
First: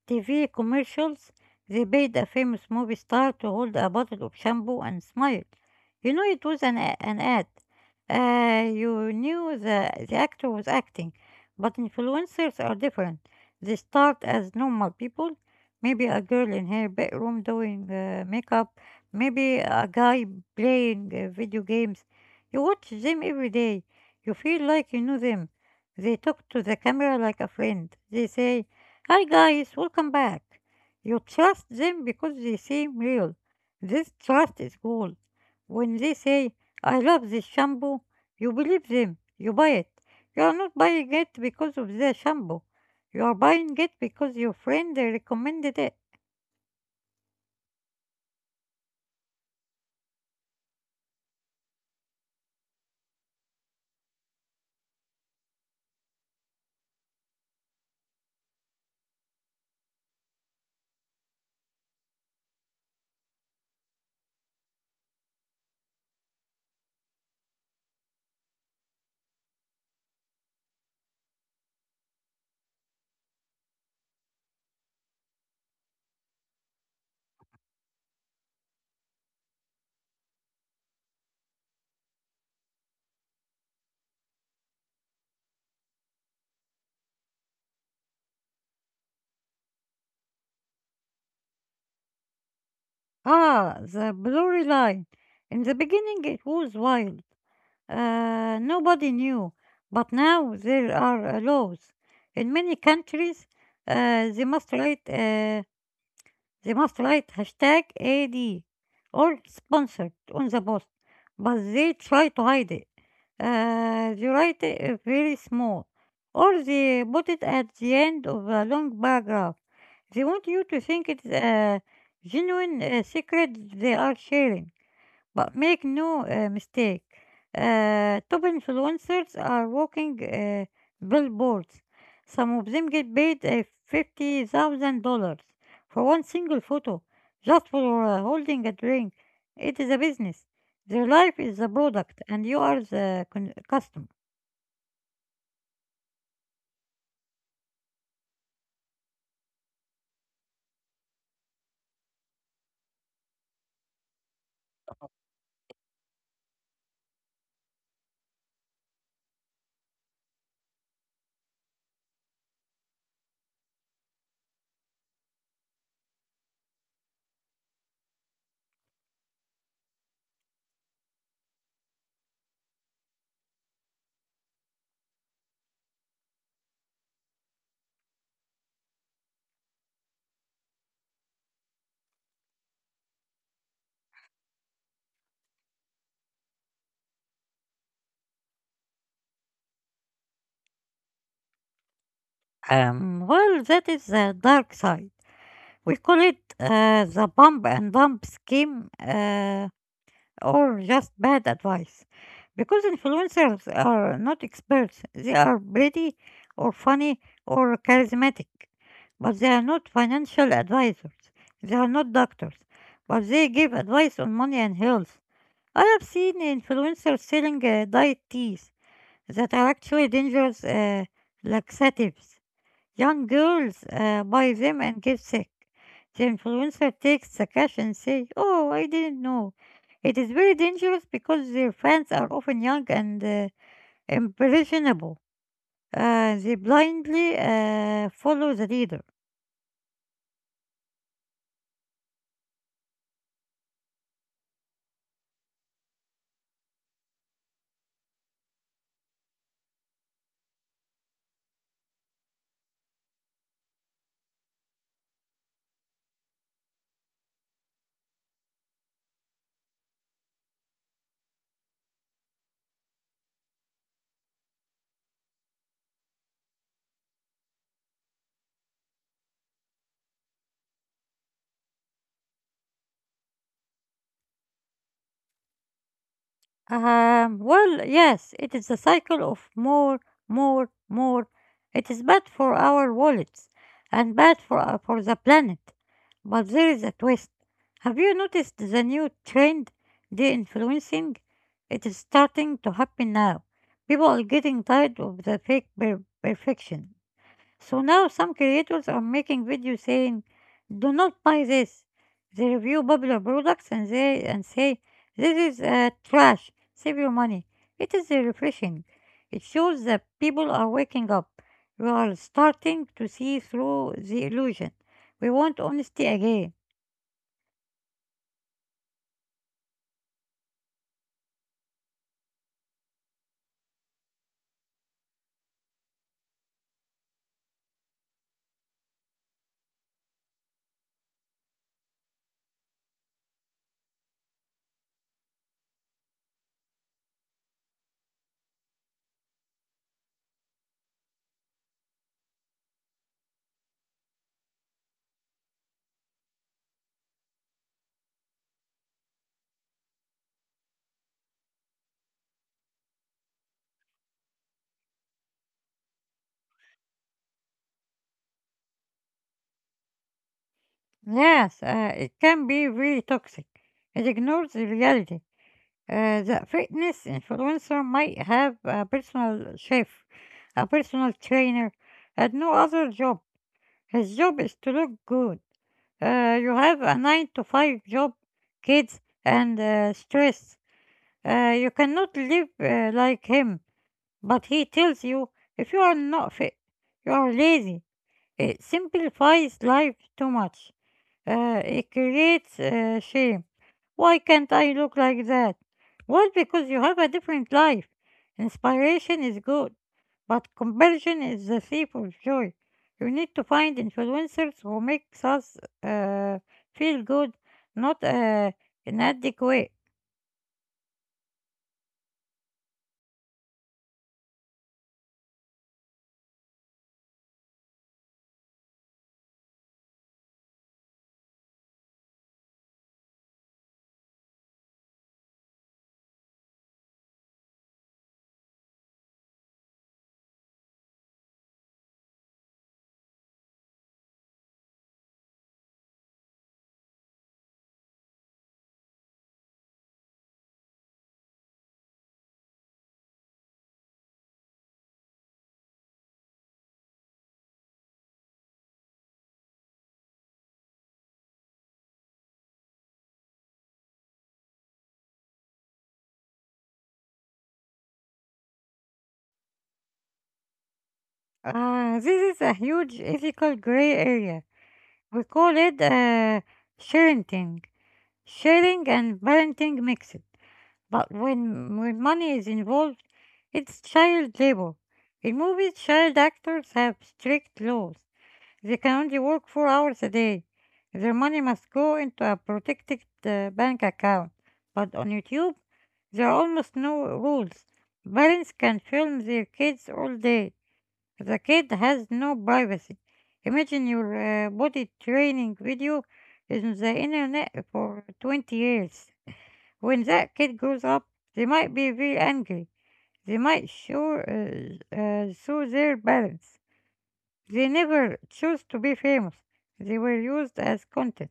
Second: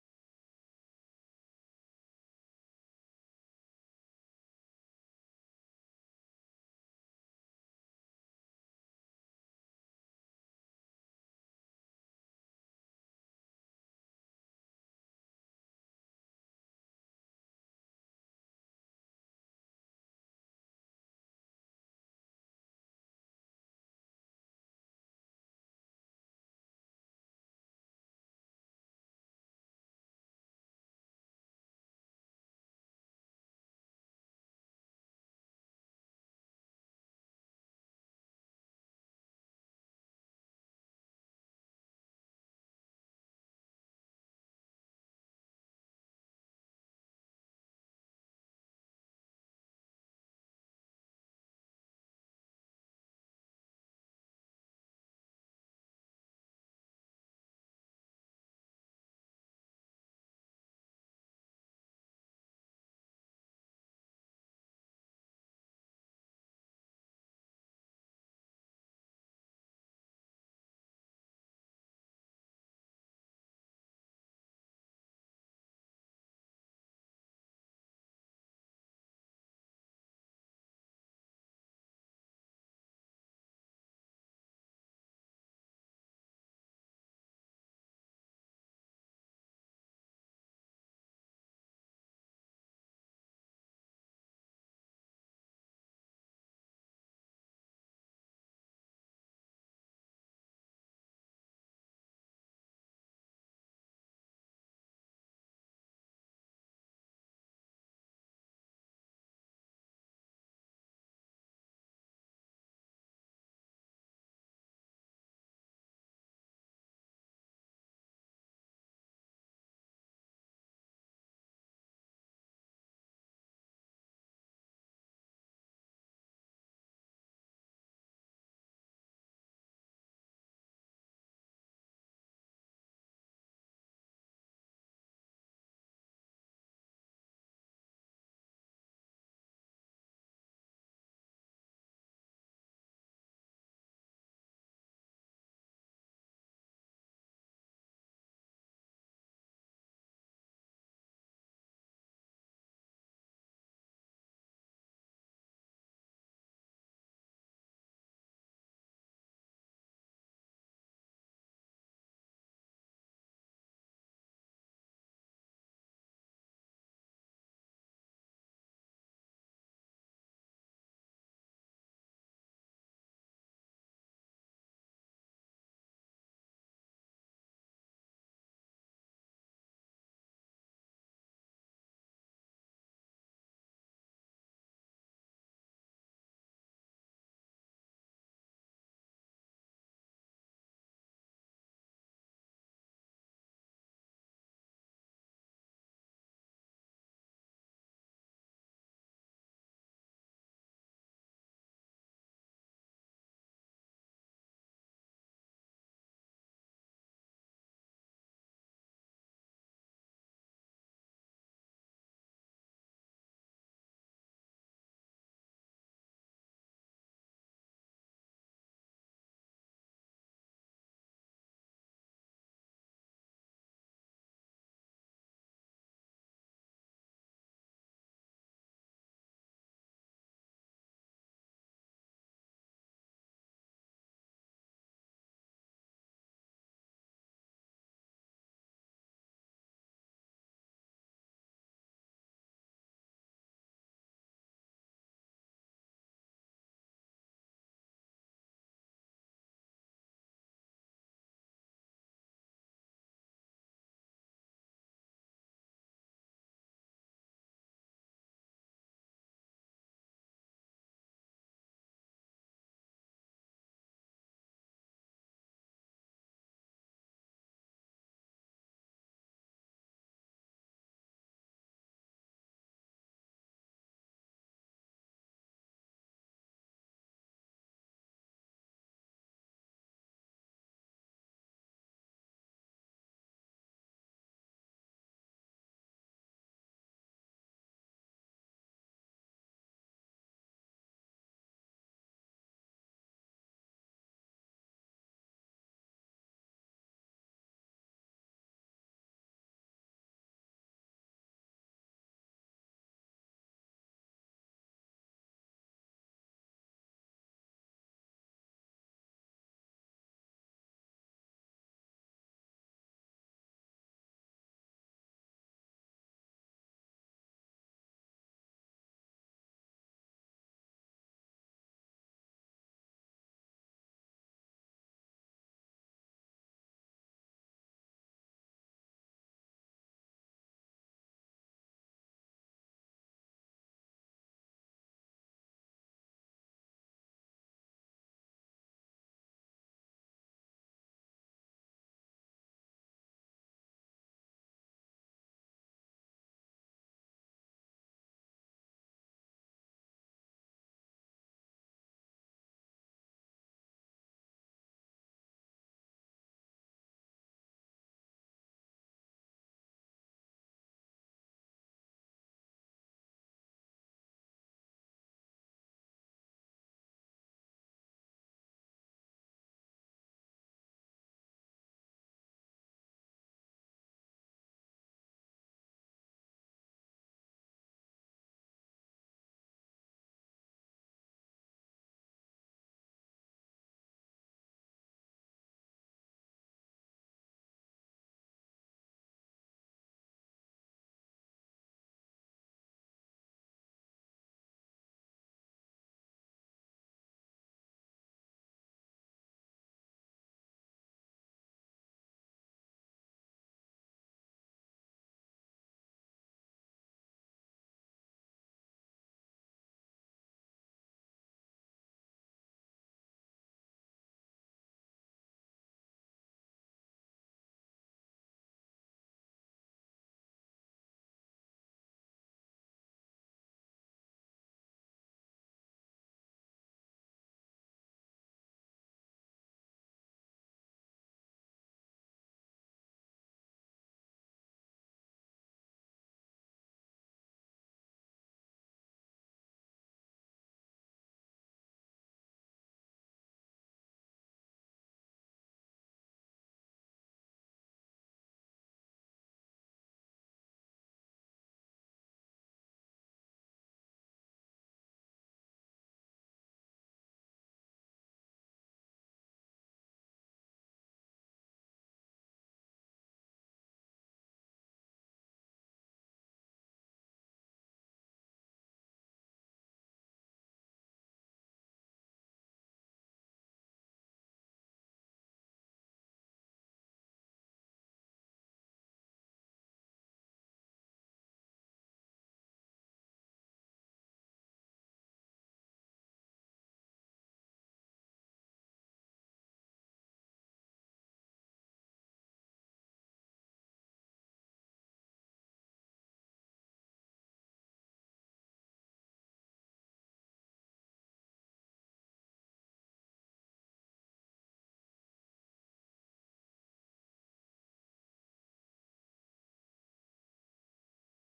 [SPEAKER 1] TV commercials, they paid a famous movie star to hold a bottle of shampoo and smile. You know, it was an ad. You knew the actor was acting, but influencers are different. They start as normal people, maybe a girl in her bedroom doing makeup, maybe a guy playing video games. You watch them every day. You feel like you know them. They talk to the camera like a friend. They say, "Hi guys, welcome back." You trust them because they seem real. This trust is gold. When they say, "I love this shampoo," you believe them, you buy it. You are not buying it because of the shampoo. You are buying it because your friend recommended it. Ah, the blurry line. In the beginning it was wild. Nobody knew. But now there are laws. In many countries, they must write. They must write hashtag AD or sponsored on the post, but they try to hide it. They write it very small, or they put it at the end of a long paragraph. They want you to think it's a genuine secret they are sharing. But make no mistake, top influencers are walking billboards. Some of them get paid $50,000 for one single photo, just for holding a drink. It is a business. Their life is the product, and you are the customer. Well, that is the dark side. We call it the bump and dump scheme. Or just bad advice. Because influencers are not experts, they are pretty or funny or charismatic, but they are not financial advisors. They are not doctors, but they give advice on money and health. I have seen influencers selling diet teas that are actually dangerous laxatives. Young girls buy them and get sick. The influencer takes the cash and says, "Oh, I didn't know." It is very dangerous because their fans are often young and impressionable. They blindly follow the leader. Well, yes, it is a cycle of more, more, more. It is bad for our wallets and bad for the planet. But there is a twist. Have you noticed the new trend, de-influencing? It is starting to happen now. People are getting tired of the fake perfection. So now some creators are making videos saying, "Do not buy this." They review popular products and say, "This is trash. Save your money." It is refreshing. It shows that people are waking up. We are starting to see through the illusion. We want honesty again. Yes, it can be really toxic. It ignores the reality. That fitness influencer might have a personal chef, a personal trainer, and no other job. His job is to look good. You have a 9 to 5 job, kids, and stress. You cannot live like him, but he tells you if you are not fit, you are lazy. It simplifies life too much. It creates shame. Why can't I look like that? Well, because you have a different life. Inspiration is good, but conversion is the thief of joy. You need to find influencers who makes us uh, feel good, not inadequate. This is a huge ethical gray area. We call it sharenting, sharing and parenting mixed. But when money is involved, it's child labor. In movies, child actors have strict laws. They can only work 4 hours a day. Their money must go into a protected bank account. But on YouTube, there are almost no rules. Parents can film their kids all day. The kid has no privacy. Imagine your body training video is on the internet for 20 years. When that kid grows up, they might be very angry. They might show, show their balance. They never chose to be famous. They were used as content.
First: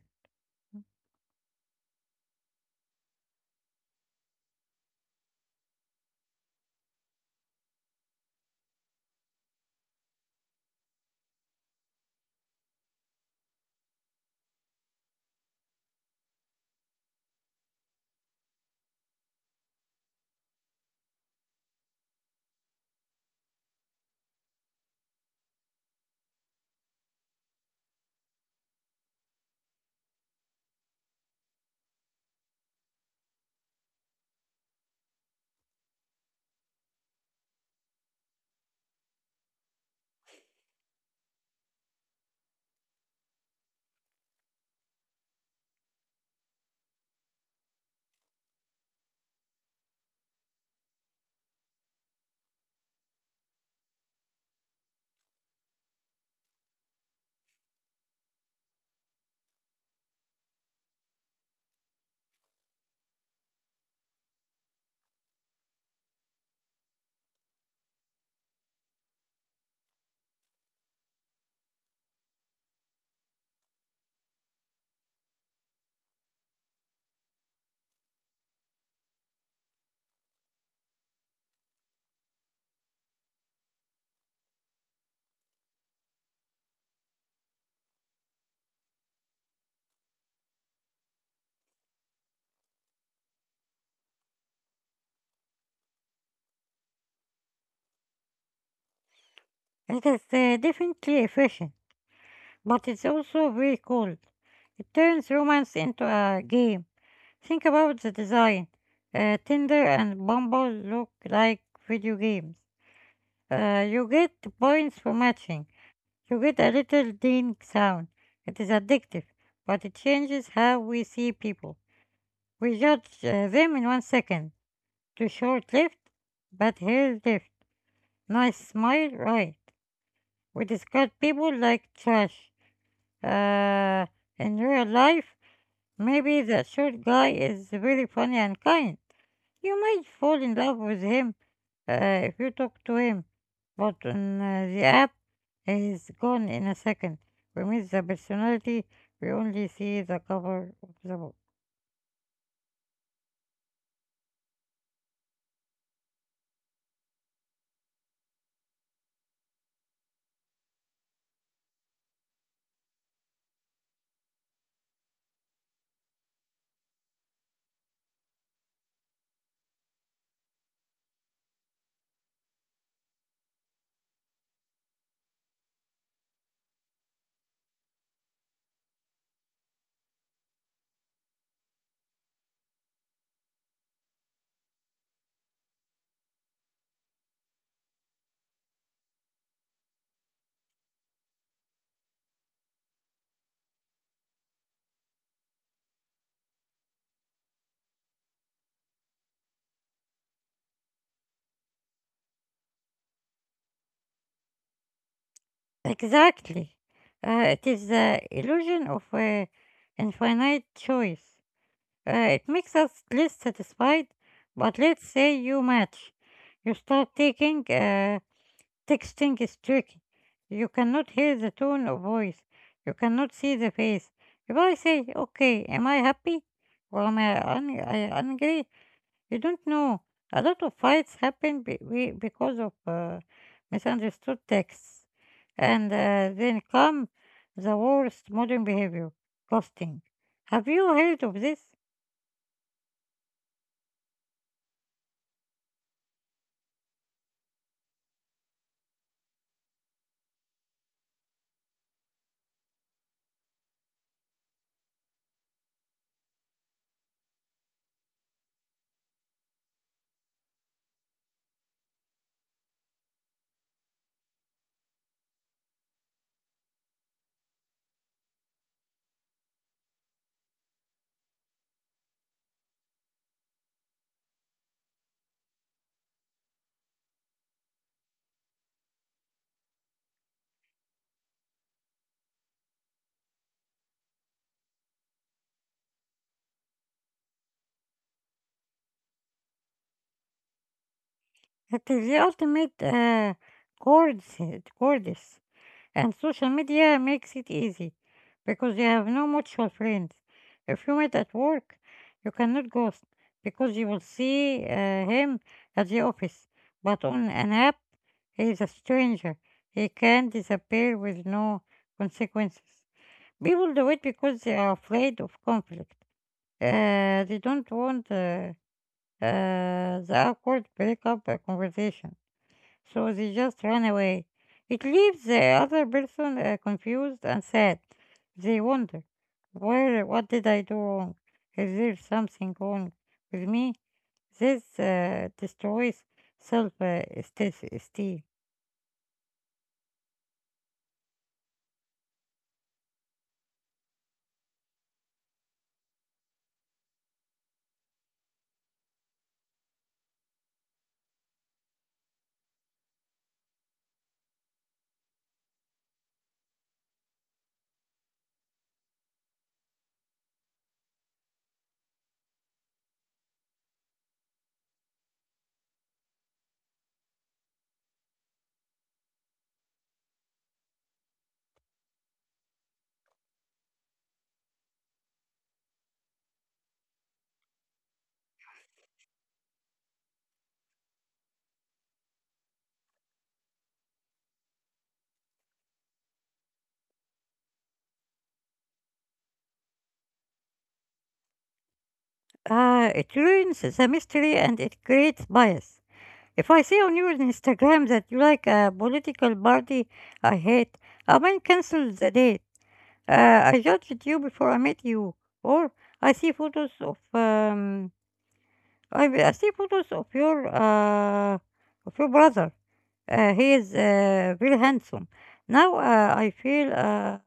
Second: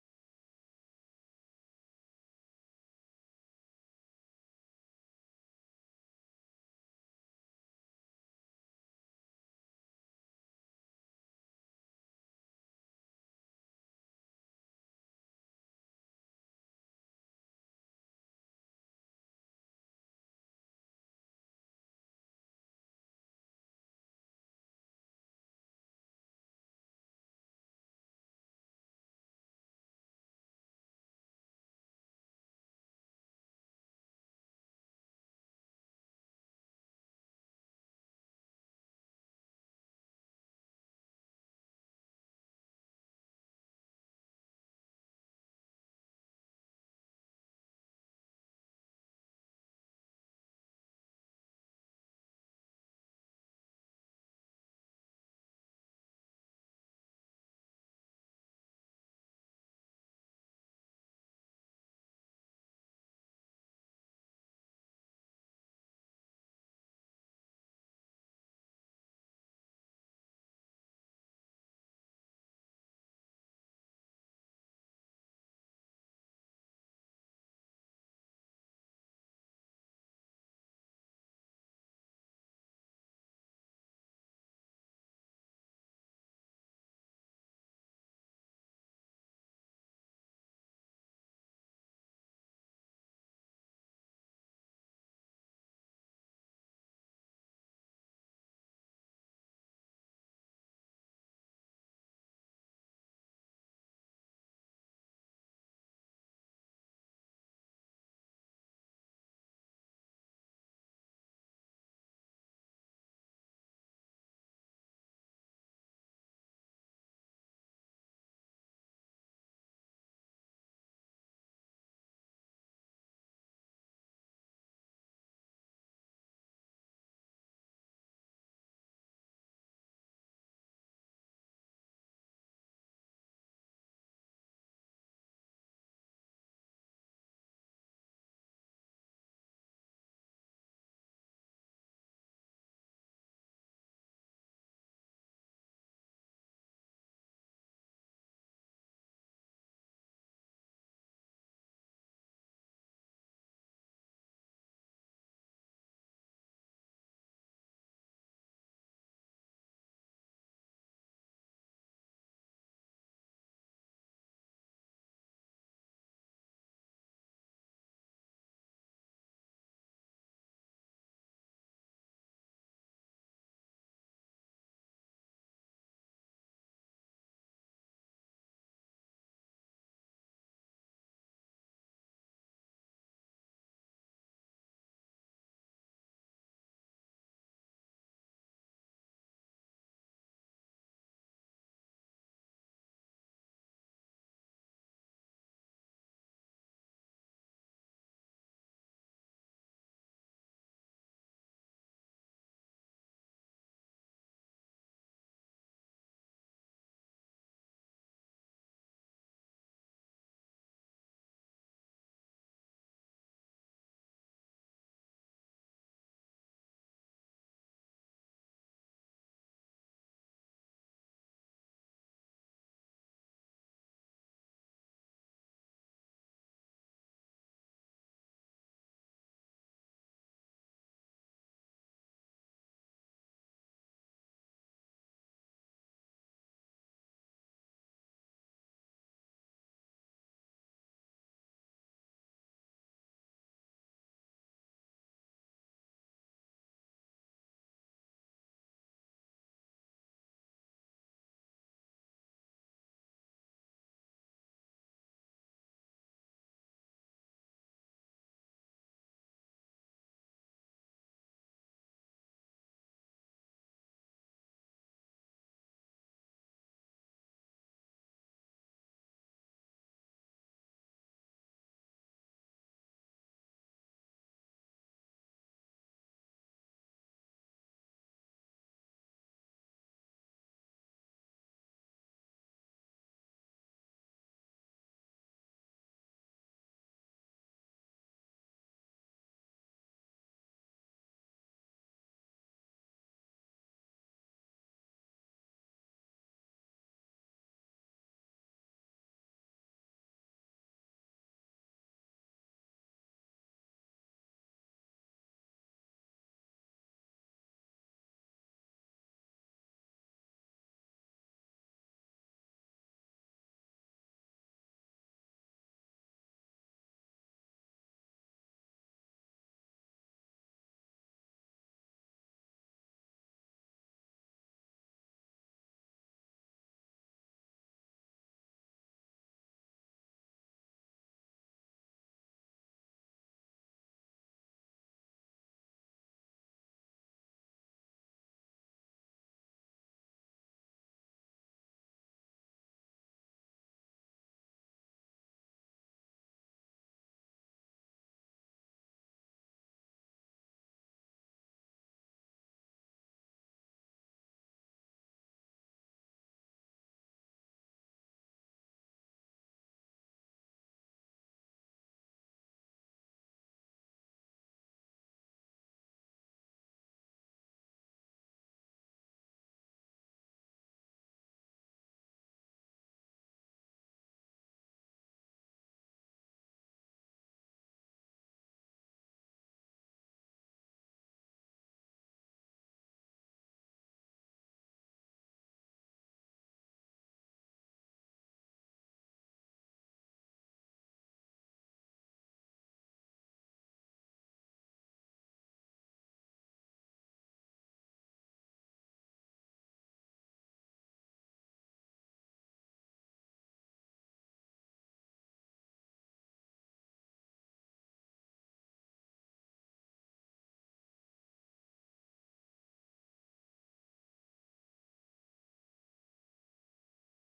[SPEAKER 1] It is definitely efficient, but it's also very cold. It turns romance into a game. Think about the design. Tinder and Bumble look like video games. You get points for matching. You get a little ding sound. It is addictive, but it changes how we see people. We judge them in one second. Too short lived, but hair left. Nice smile, right. We discard people like trash. Uh, in real life, maybe that short guy is really funny and kind. You might fall in love with him. If you talk to him, but on the app, he's gone in a second. We miss the personality, we only see the cover of the book. Exactly. It is the illusion of infinite choice. It makes us less satisfied, but let's say you match. You start taking. Texting is tricky. You cannot hear the tone of voice. You cannot see the face. If I say, okay, am I happy? Or am I I angry? You don't know. A lot of fights happen because of misunderstood texts. And then come the worst modern behavior, ghosting. Have you heard of this? It is the ultimate cords, cords. And social media makes it easy because you have no mutual friends. If you meet at work, you cannot ghost because you will see him at the office. But on an app, he is a stranger. He can disappear with no consequences. People do it because they are afraid of conflict. They don't want the awkward breakup conversation. So they just run away. It leaves the other person confused and sad. They wonder, where, what did I do wrong? Is there something wrong with me? This destroys self-esteem. It ruins the mystery and it creates bias. If I see on your Instagram that you like a political party I hate, I might cancel the date. I judged you before I met you, or I see photos of I see photos of your brother. He is very handsome. Now uh,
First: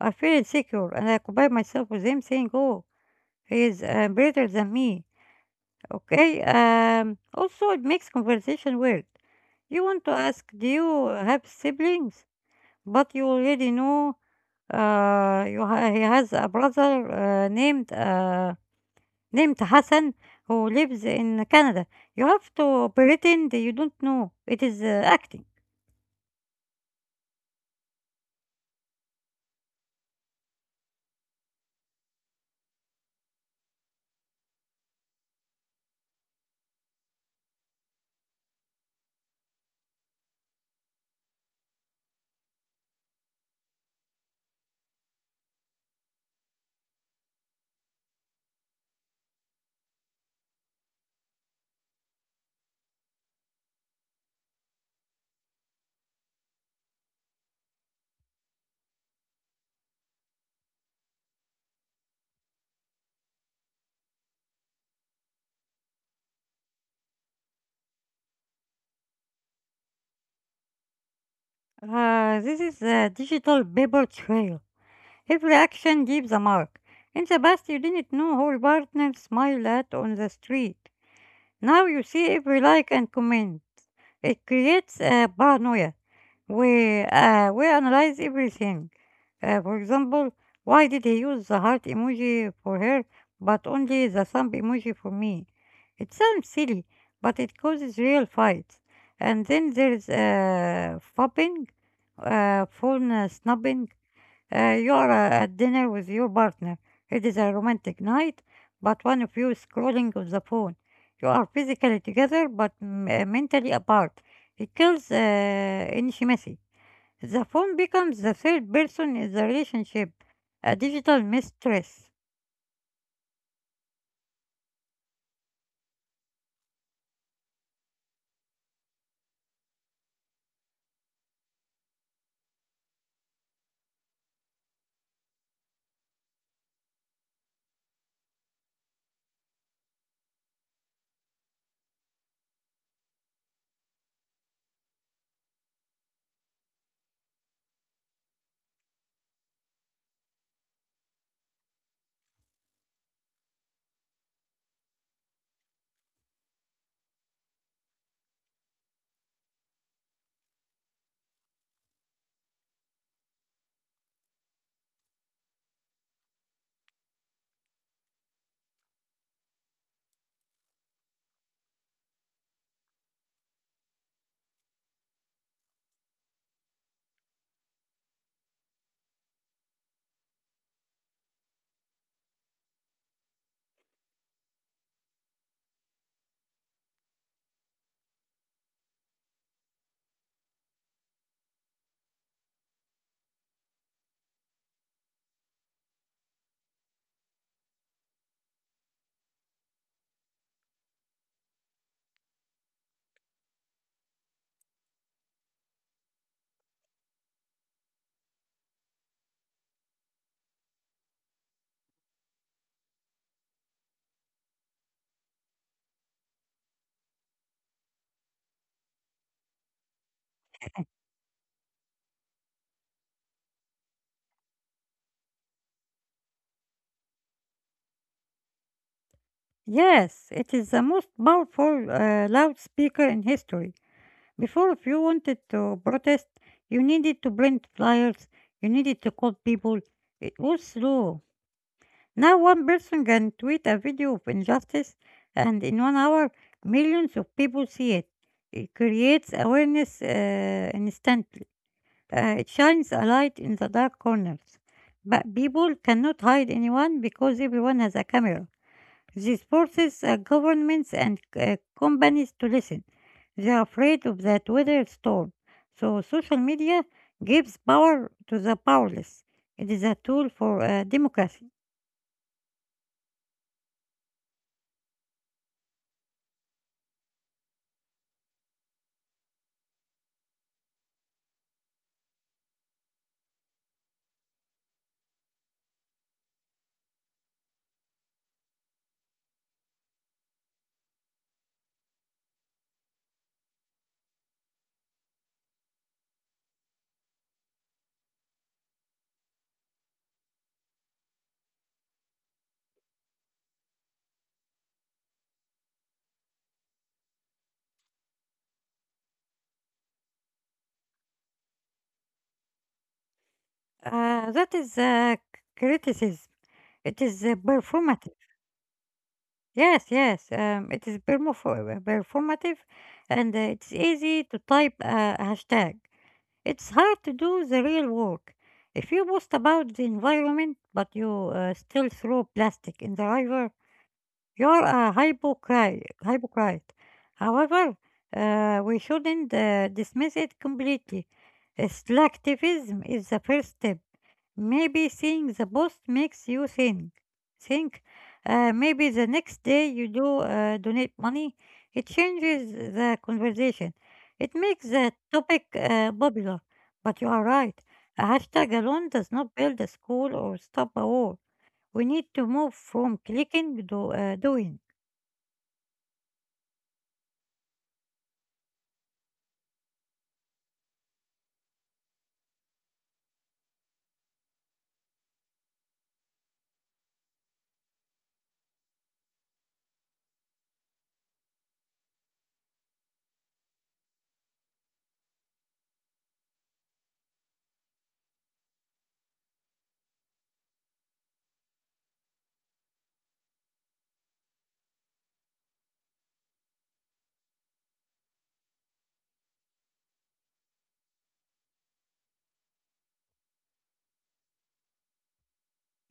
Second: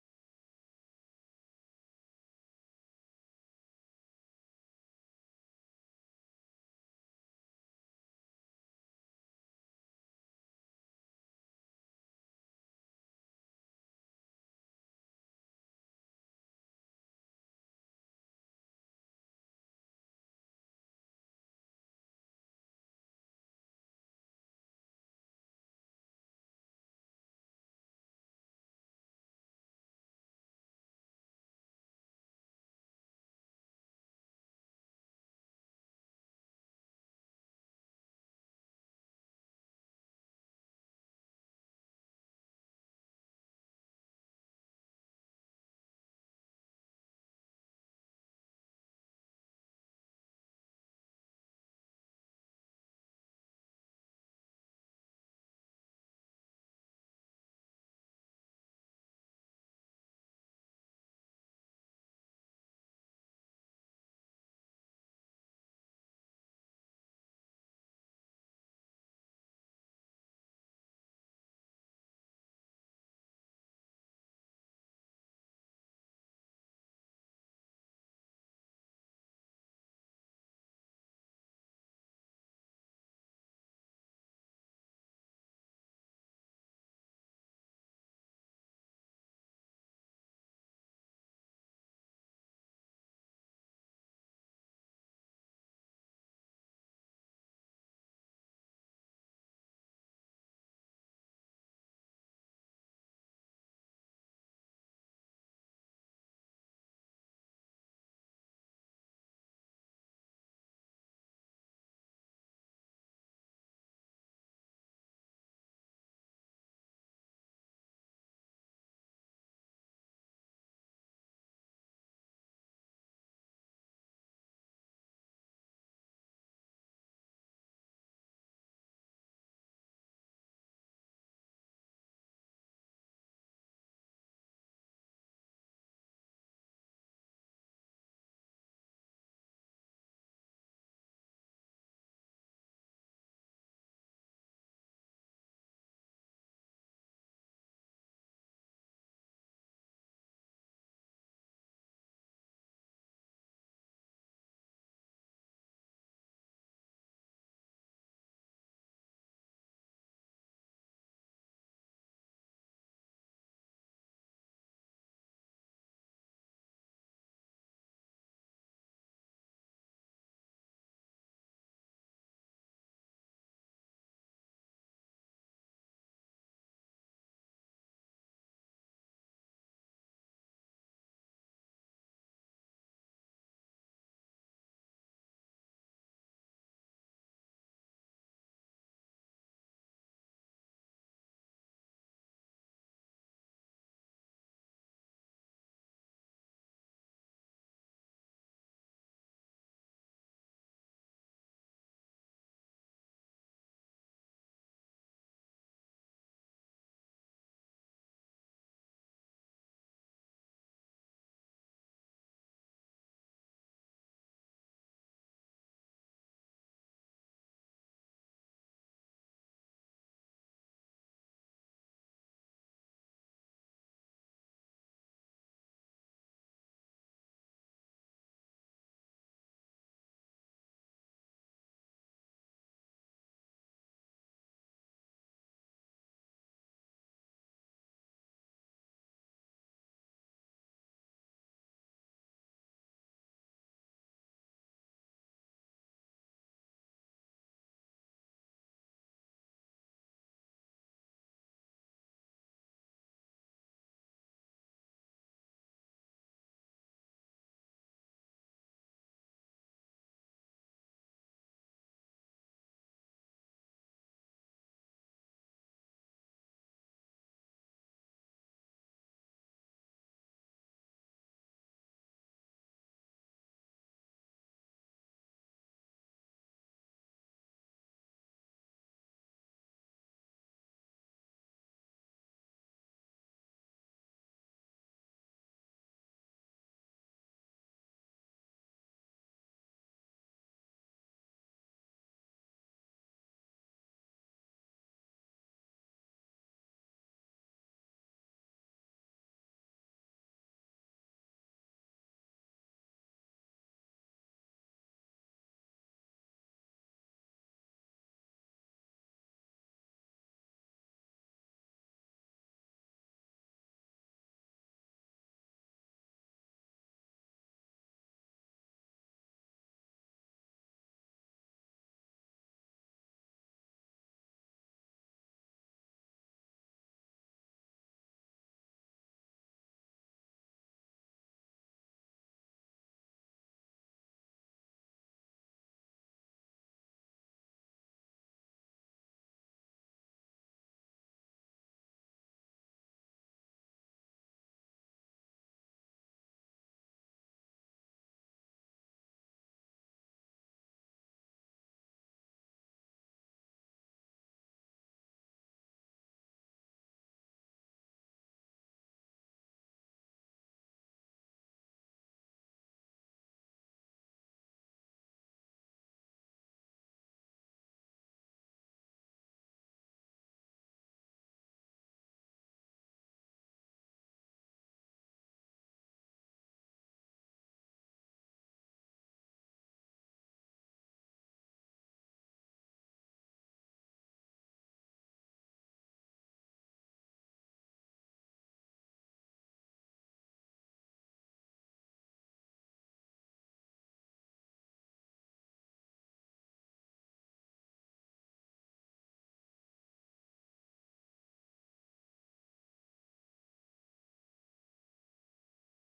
[SPEAKER 1] I feel insecure, and I compare myself with him, saying, "Oh, he is better than me." Okay. Also, it makes conversation weird. You want to ask, do you have siblings? But you already know he has a brother named Hassan who lives in Canada. You have to pretend you don't know. It is acting. This is a digital paper trail. Every action gives a mark. In the past, you didn't know how your partner smiled at on the street. Now you see every like and comment. It creates a paranoia. We analyze everything. For example, why did he use the heart emoji for her but only the thumb emoji for me? It sounds silly, but it causes real fights. And then there's fapping, phone snubbing, you are at dinner with your partner. It is a romantic night, but one of you is scrolling on the phone. You are physically together, but mentally apart. It kills intimacy. The phone becomes the third person in the relationship, a digital mistress. Yes, it is the most powerful loudspeaker in history. Before, if you wanted to protest, you needed to print flyers, you needed to call people. It was slow. Now, one person can tweet a video of injustice, and in 1 hour, millions of people see it. It creates awareness instantly. It shines a light in the dark corners. But people cannot hide anyone because everyone has a camera. This forces governments and companies to listen. They are afraid of that weather storm. So, social media gives power to the powerless. It is a tool for democracy. That is criticism. It is performative. Yes, yes. It is performative, and it's easy to type a hashtag. It's hard to do the real work. If you boast about the environment, but you still throw plastic in the river, you're a hypocrite. However, we shouldn't dismiss it completely. Selectivism is the first step. Maybe seeing the post makes you think. Maybe the next day you do donate money. It changes the conversation. It makes the topic popular. But you are right. A hashtag alone does not build a school or stop a war. We need to move from clicking to doing.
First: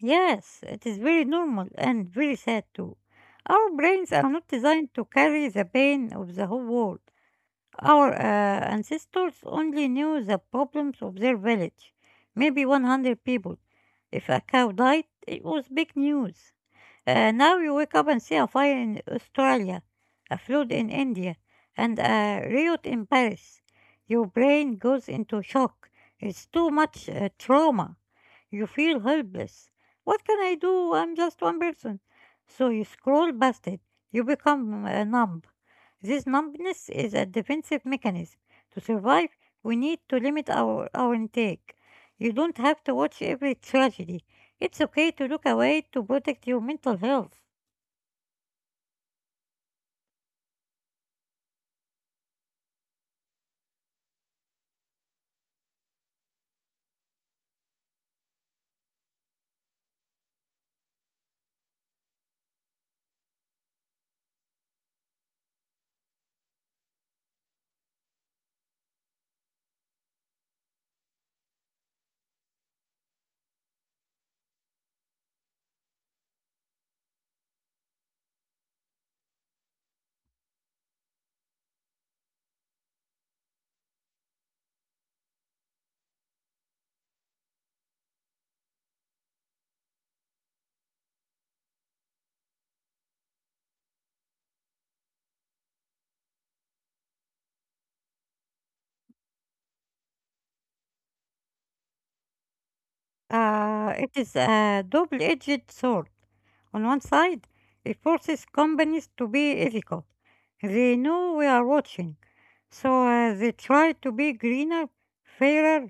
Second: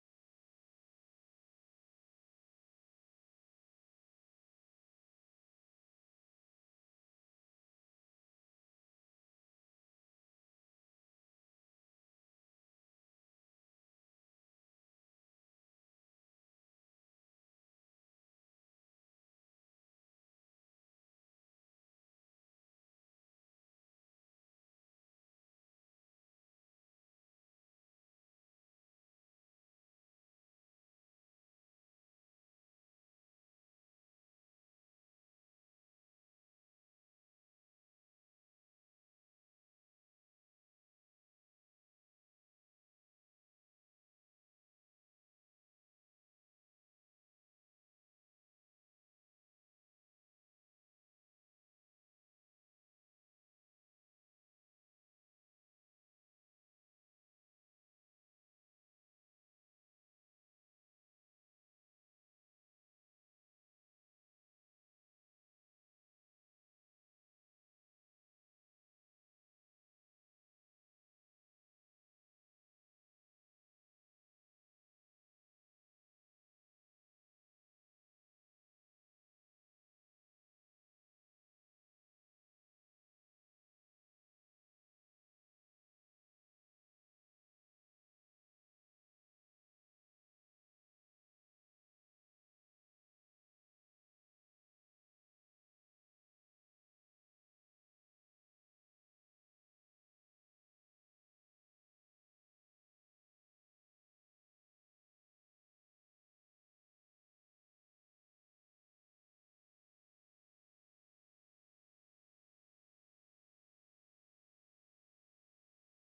[SPEAKER 1] Yes, it is very normal and very sad too. Our brains are not designed to carry the pain of the whole world. Our ancestors only knew the problems of their village, maybe 100 people. If a cow died, it was big news. Now you wake up and see a fire in Australia, a flood in India, and a riot in Paris. Your brain goes into shock. It's too much trauma. You feel helpless. What can I do? I'm just one person. So you scroll past it. You become numb. This numbness is a defensive mechanism. To survive, we need to limit our intake. You don't have to watch every tragedy. It's okay to look away to protect your mental health. It is a double-edged sword. On one side, it forces companies to be ethical. They know we are watching, so they try to be greener, fairer,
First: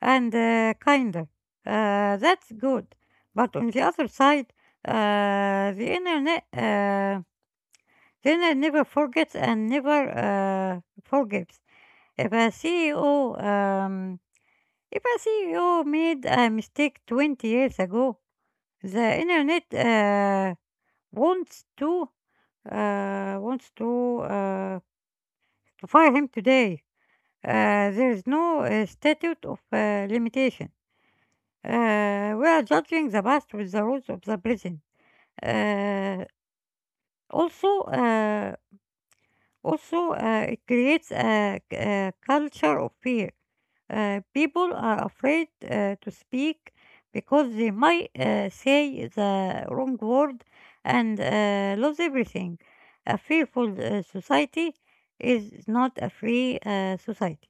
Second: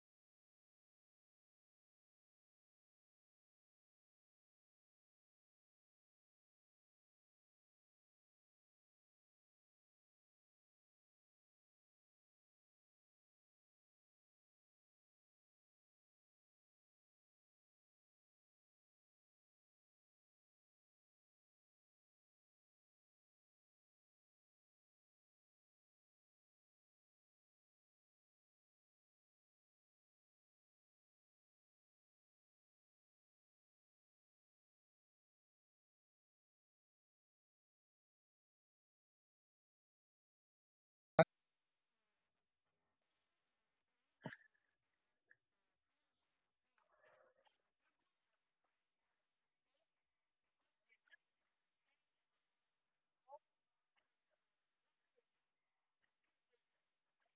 [SPEAKER 1] and kinder. That's good. But on the other side, the internet. Dinner never forgets and never forgives. If a CEO, um, if a CEO made a mistake 20 years ago, the internet wants to wants to fire him today. There is no statute of limitation. We are judging the past with the rules of the present. Uh, also, uh, Also, it creates a culture of fear. People are afraid to speak because they might say the wrong word and lose everything. A fearful society is not a free society.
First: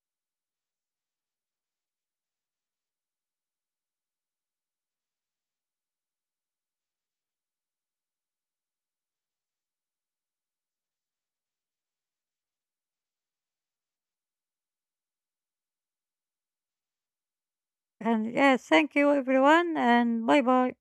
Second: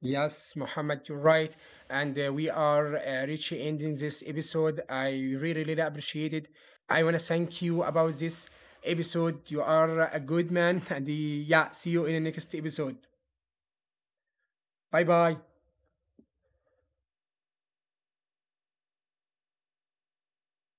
[SPEAKER 2] Yes, Mohammed, you're right. And We are reaching ending this episode. I really, really appreciate it. I want to thank you about this episode. You are a good man. And Yeah, see you in the next episode. Bye bye.
[SPEAKER 1] And yeah, thank you everyone, and bye bye.